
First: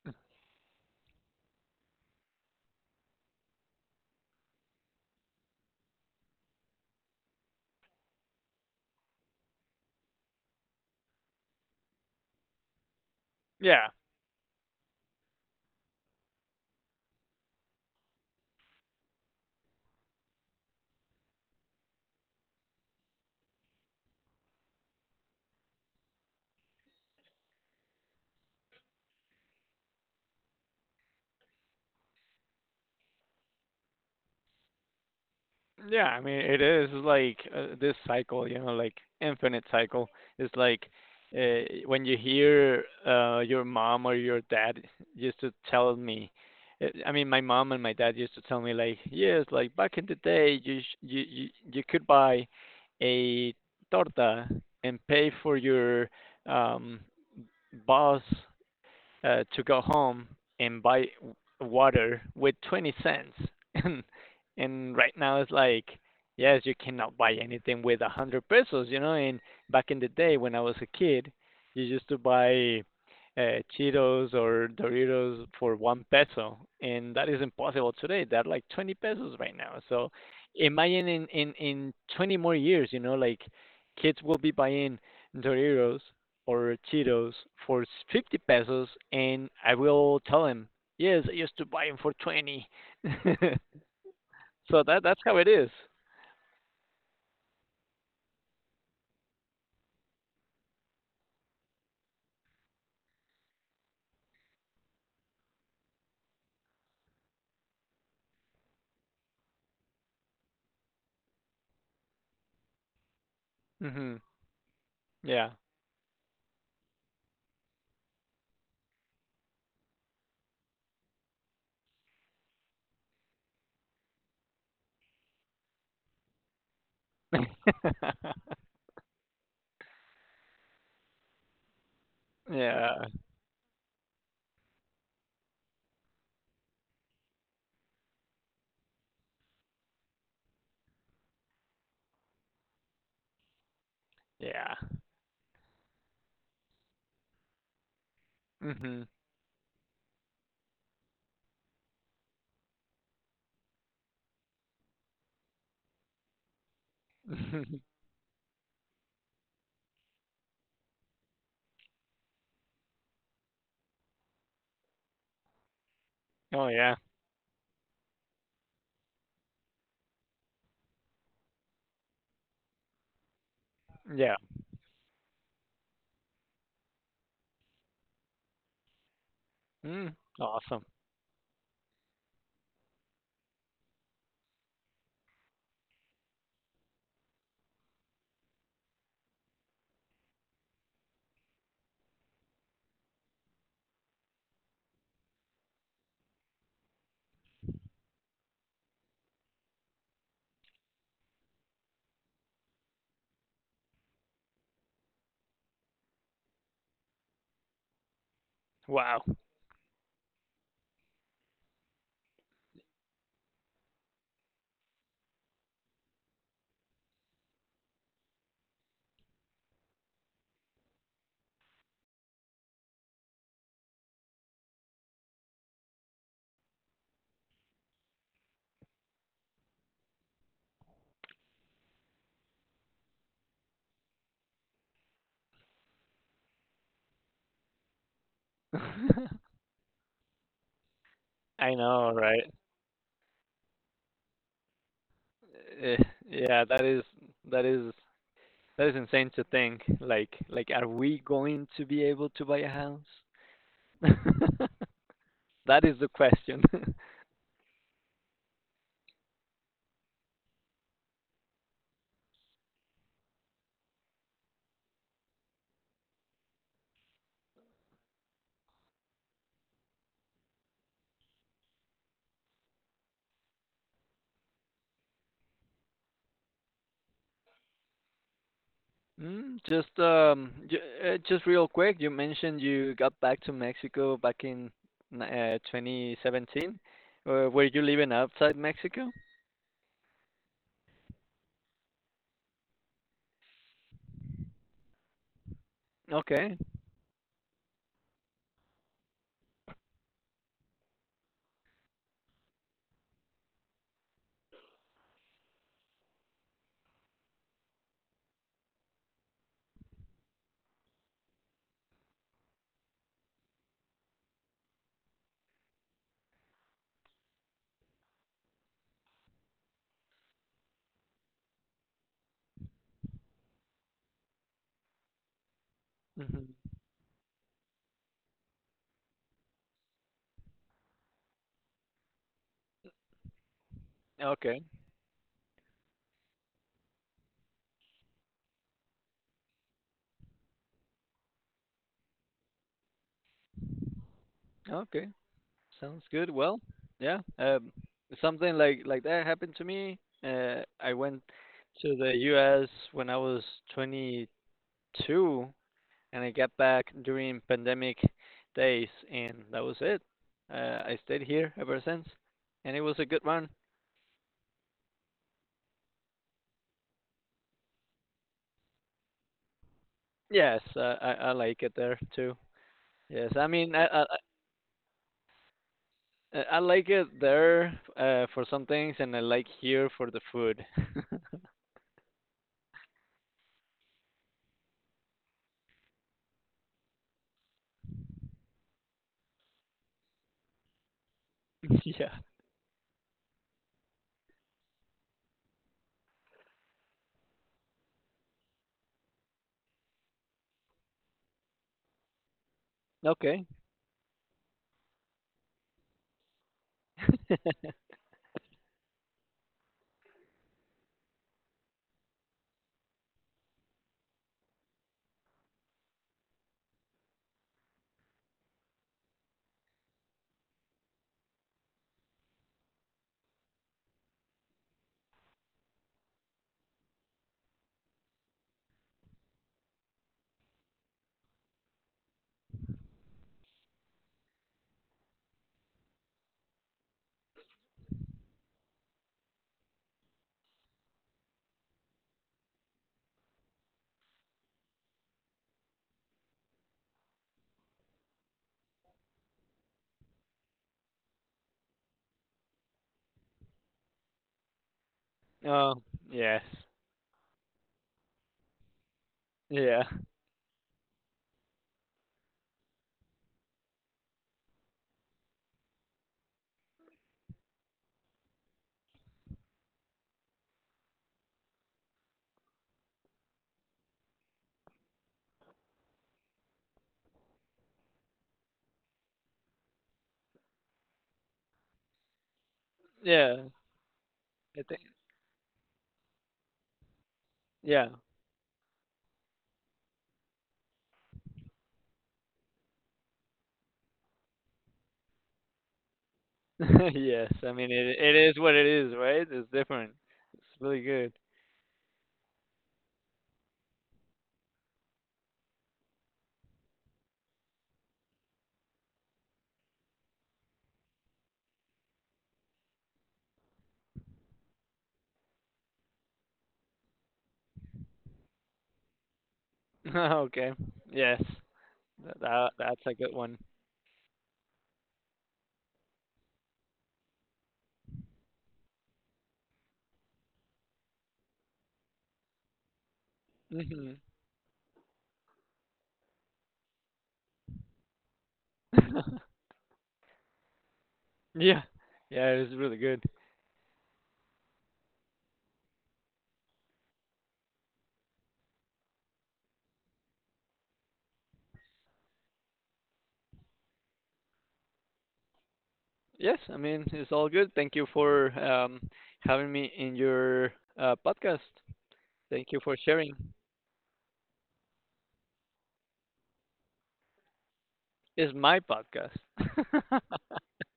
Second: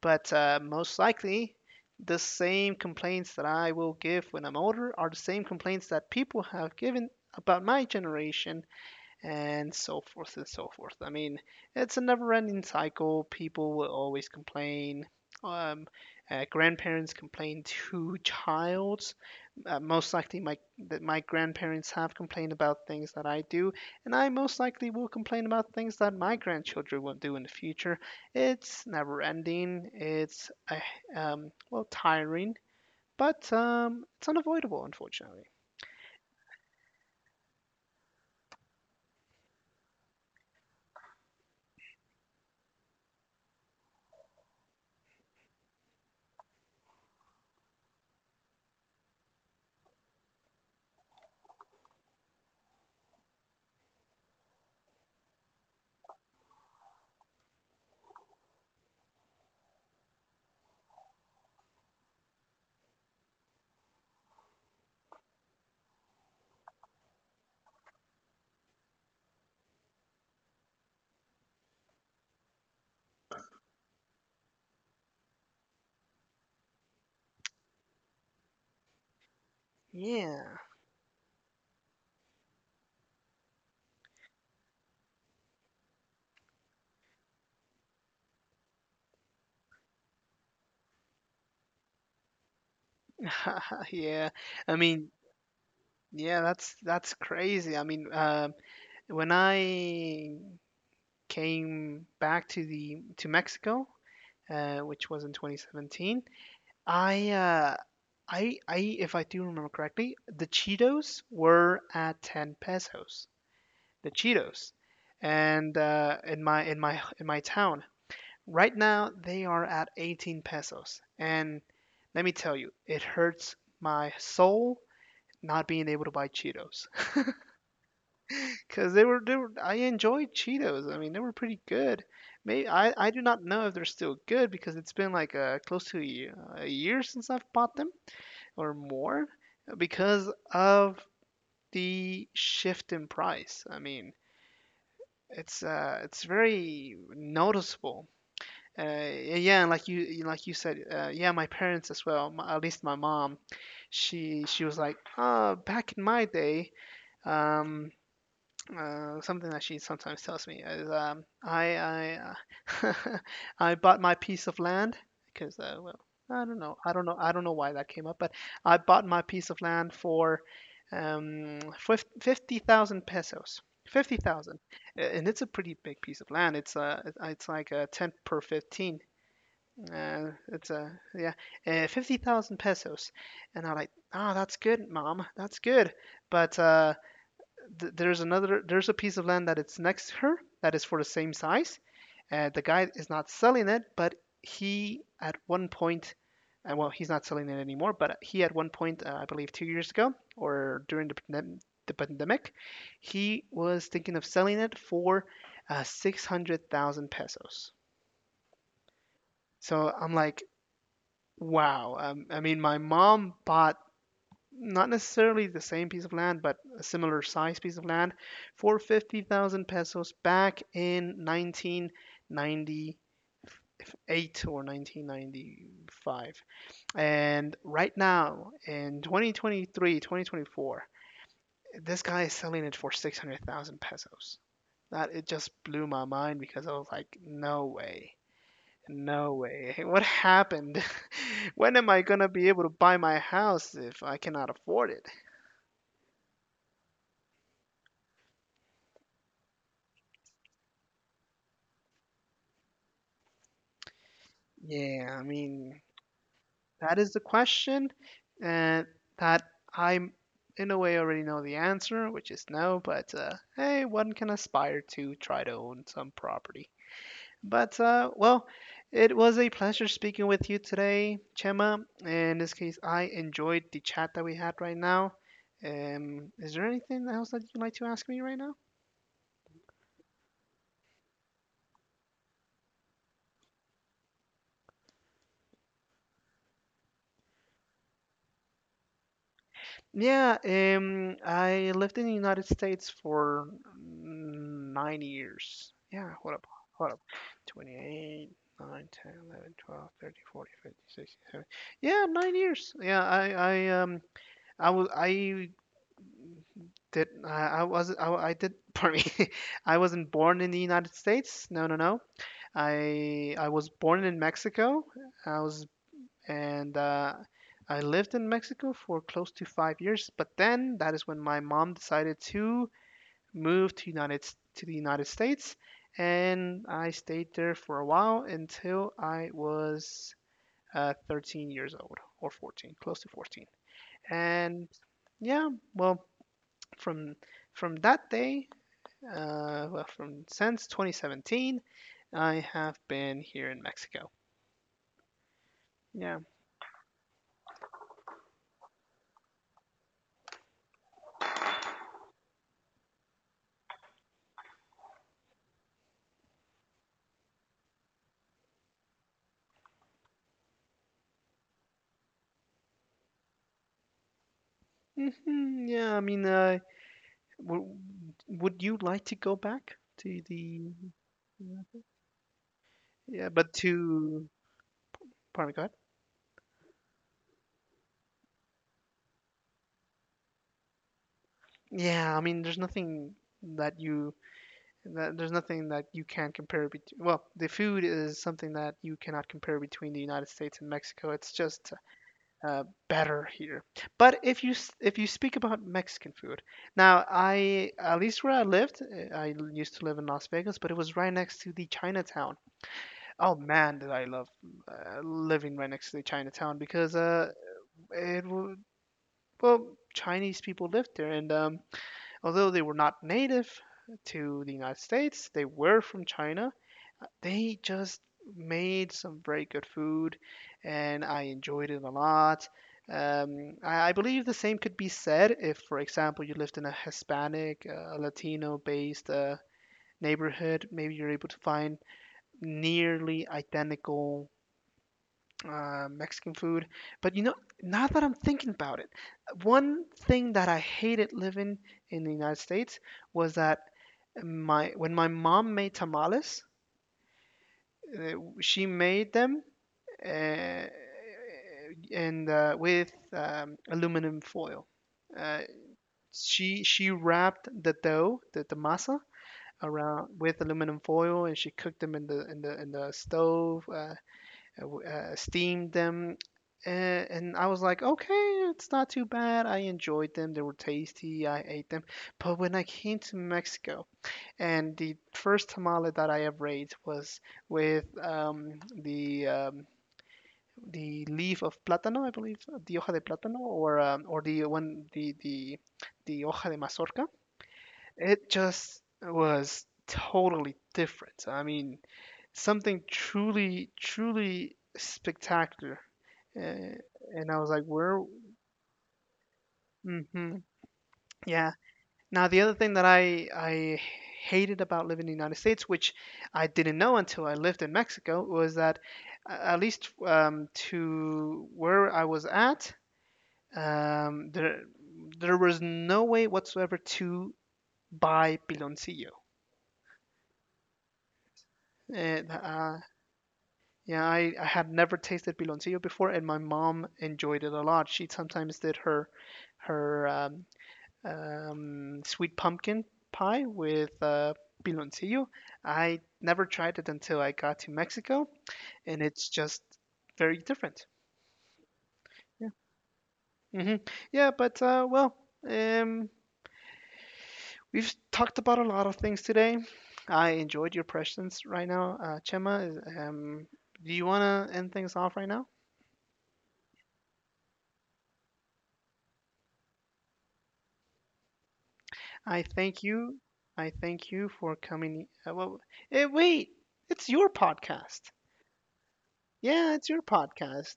Speaker 1: but most likely the same complaints that I will give when I'm older are the same complaints that people have given about my generation, and so forth and so forth. I mean, it's a never ending cycle. People
Speaker 2: Yeah.
Speaker 1: will always complain. Um, Grandparents complain to childs. Most likely, my that my grandparents have complained about things that I do, and I most likely will complain about things that my grandchildren will do in the future. It's never ending. It's Well, tiring, but it's unavoidable, unfortunately.
Speaker 2: Yeah, I mean it is like this cycle, you know, like infinite cycle. It's like when you hear your mom or your dad used to tell me. I mean, my mom and my dad used to tell me like, yes, like back in the day, you you could buy a torta and pay for your um bus to go home and buy water with 20¢. And right now it's like, yes, you cannot buy anything with 100 pesos, you know. And back in the day when I was a kid, you used to buy Cheetos or Doritos for one peso, and that is impossible today. They're like 20 pesos right now. So
Speaker 1: Yeah,
Speaker 2: imagine in 20 more years, you know, like kids will be buying Doritos or Cheetos for 50 pesos, and I will tell him, yes, I used to buy them for 20.
Speaker 1: yeah. I
Speaker 2: So that
Speaker 1: mean,
Speaker 2: that's how it
Speaker 1: yeah, that's crazy. I mean, when I came back to the to Mexico, which was in 2017, I uh, I if I do remember correctly, the Cheetos were at 10 pesos. The
Speaker 2: Mm-hmm.
Speaker 1: Cheetos,
Speaker 2: Yeah.
Speaker 1: and in my town right now they are at 18 pesos. And let me tell you, it hurts my soul not being able to buy Cheetos, because they were, I enjoyed Cheetos. I mean, they were pretty good. Maybe
Speaker 2: Yeah.
Speaker 1: I do not know if they're still good because it's been like close to a, ye- a year since I've bought them or more because of the shift in price. I mean,
Speaker 2: Yeah.
Speaker 1: it's very noticeable.
Speaker 2: Hmm.
Speaker 1: Yeah, yeah, and like you said, yeah, my parents as well. My, at least my mom, she was like, back in my day, um, something that she sometimes tells me is, I uh, I bought my piece of land because well,
Speaker 2: Oh yeah.
Speaker 1: I don't know why that came up, but I bought my piece of land for um, 50,000 pesos. Fifty
Speaker 2: Yeah.
Speaker 1: thousand, and it's a pretty big piece of land. It's like a ten per 15.
Speaker 2: Mm.
Speaker 1: It's
Speaker 2: Awesome.
Speaker 1: a yeah, 50,000 pesos, and I'm like, ah, oh, that's good, mom, that's good. But there's a piece of land that it's next to her, that is for the same size, and the guy is not selling it, but he, at one point, and well, he's not selling it anymore, but he, at one point, I believe 2 years ago, or during the pandemic, he was thinking of selling it for 600,000 pesos.
Speaker 2: Wow.
Speaker 1: So I'm like, wow. I mean, my mom bought, not necessarily the same piece of land, but a similar size piece of land, for 50,000 pesos back in 1998 or 1995. And right now, in 2023, 2024, this guy is selling it for 600,000 pesos. That it just blew my mind, because I was like, no way.
Speaker 2: I
Speaker 1: No way. What happened? When am I
Speaker 2: know,
Speaker 1: gonna
Speaker 2: right?
Speaker 1: be able to buy my house if I cannot afford it?
Speaker 2: Eh, yeah, that is that is that is insane to think. Like are we going to be able to buy a house?
Speaker 1: Yeah, I
Speaker 2: That
Speaker 1: mean,
Speaker 2: is the question.
Speaker 1: that is the question, and that I'm in a way already know the answer, which is no, but hey, one can aspire to try to own some property. But well, it was a pleasure speaking with you today, Chema. In this case, I enjoyed the chat that we had right now. Is there anything else that you'd like to ask me right now?
Speaker 2: Mm, just just real quick, you mentioned you got back to Mexico back in 2017. Were you living outside Mexico?
Speaker 1: Yeah, I lived in the United States for 9 years. Yeah, hold up,
Speaker 2: Okay.
Speaker 1: hold up. 28, 9, 10, 11, 12, 13, 14, 15, 16, 17. Yeah, 9 years. Yeah, I did, pardon me. I wasn't born in the United States. No, no, no. I was born in Mexico. I was and I lived in Mexico for close to 5 years. But then that is when my mom decided to move to United to the United States, and
Speaker 2: Hmm.
Speaker 1: I stayed there for a while until I was 13 years old, or 14, close to 14.
Speaker 2: Okay.
Speaker 1: And yeah, well, from from that day, well, from since 2017, I have been here in Mexico.
Speaker 2: Okay, sounds
Speaker 1: Yeah.
Speaker 2: good. Well, yeah. Something like that happened to me. Uh, I went to the U.S. when I was 22, and I got back during pandemic days, and that was it. I stayed here ever since, and it was a good one.
Speaker 1: Hmm, yeah, I mean, W- would you like to go back to
Speaker 2: Yes,
Speaker 1: the,
Speaker 2: I like it there too.
Speaker 1: yeah,
Speaker 2: Yes, I
Speaker 1: but
Speaker 2: mean
Speaker 1: to pardon God?
Speaker 2: I like it there for some things, and I like here for the food.
Speaker 1: Yeah, I mean, there's nothing that you that, there's nothing that you can compare between. Well, the food is something that you cannot compare between the United States and Mexico. It's just
Speaker 2: Yeah.
Speaker 1: better here. But if you speak about Mexican food, now I, at least where I lived, I used to live in Las Vegas, but it was right next to the Chinatown. Oh
Speaker 2: Okay.
Speaker 1: man, did I love living right next to the Chinatown, because it would, well, Chinese people lived there, and although they were not native to the United States, they were from China. They just made some very good food, and I enjoyed it a lot. I believe the same could be said if, for example, you lived in a Hispanic, Latino-based neighborhood. Maybe you're able to find nearly identical Mexican food. But now that I'm thinking about it, one thing that I hated living in the United States was that my when my mom made tamales, uh, she made them uh, and with aluminum foil. Uh,
Speaker 2: Oh yes.
Speaker 1: she wrapped the dough, the masa,
Speaker 2: Yeah.
Speaker 1: around with aluminum foil, and she cooked them in the stove. Uh, steamed them, and I was like, okay, it's not too bad. I enjoyed them; they were tasty. I ate them. But when I came to Mexico, and the first tamale that I ever ate was with the leaf of plátano, I believe, the hoja de plátano,
Speaker 2: Yeah.
Speaker 1: or the
Speaker 2: I think.
Speaker 1: one the hoja de mazorca.
Speaker 2: Yeah.
Speaker 1: It just was totally different. I mean, something truly, truly spectacular. Uh,
Speaker 2: Yes.
Speaker 1: and I
Speaker 2: I
Speaker 1: was like,
Speaker 2: mean it.
Speaker 1: where?
Speaker 2: It is what it is, right? It's different.
Speaker 1: Hmm.
Speaker 2: It's really good.
Speaker 1: Yeah. Now, the other thing that I hated about living in the United States, which I didn't know until I lived in Mexico, was that, at least, to where I was at, um, there there was no way whatsoever to buy piloncillo.
Speaker 2: Okay. Yes. That
Speaker 1: uh,
Speaker 2: that's a good one.
Speaker 1: Yeah, I had never tasted piloncillo before, and my mom enjoyed it a lot. She sometimes did her her um, sweet pumpkin pie with
Speaker 2: Hmm.
Speaker 1: piloncillo. I never tried it until I got to Mexico, and it's just very different.
Speaker 2: Yeah. Yeah, it
Speaker 1: Yeah.
Speaker 2: was really good.
Speaker 1: Hmm. Yeah, but well, um, we've talked about a lot of things today. I enjoyed your questions right now, Chema. Do you wanna end things off right now?
Speaker 2: Yes, I mean, it's all good. Thank you for having me in your podcast.
Speaker 1: I
Speaker 2: Thank you for
Speaker 1: thank
Speaker 2: sharing.
Speaker 1: you. I thank you for coming. Well, wait, it's your podcast.
Speaker 2: It's my podcast.
Speaker 1: Yeah, it's your podcast.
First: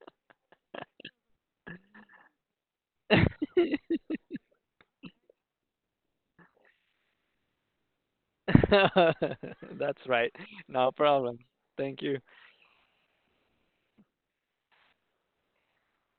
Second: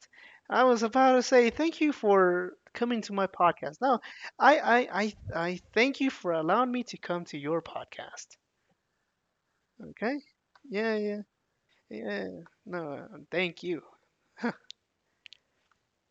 Speaker 1: I was about to say thank you for coming to my podcast. No, I thank you for allowing me to come to your podcast.
Speaker 2: That's
Speaker 1: Okay?
Speaker 2: right. No
Speaker 1: Yeah, yeah,
Speaker 2: problem. Thank you.
Speaker 1: yeah. No, thank you.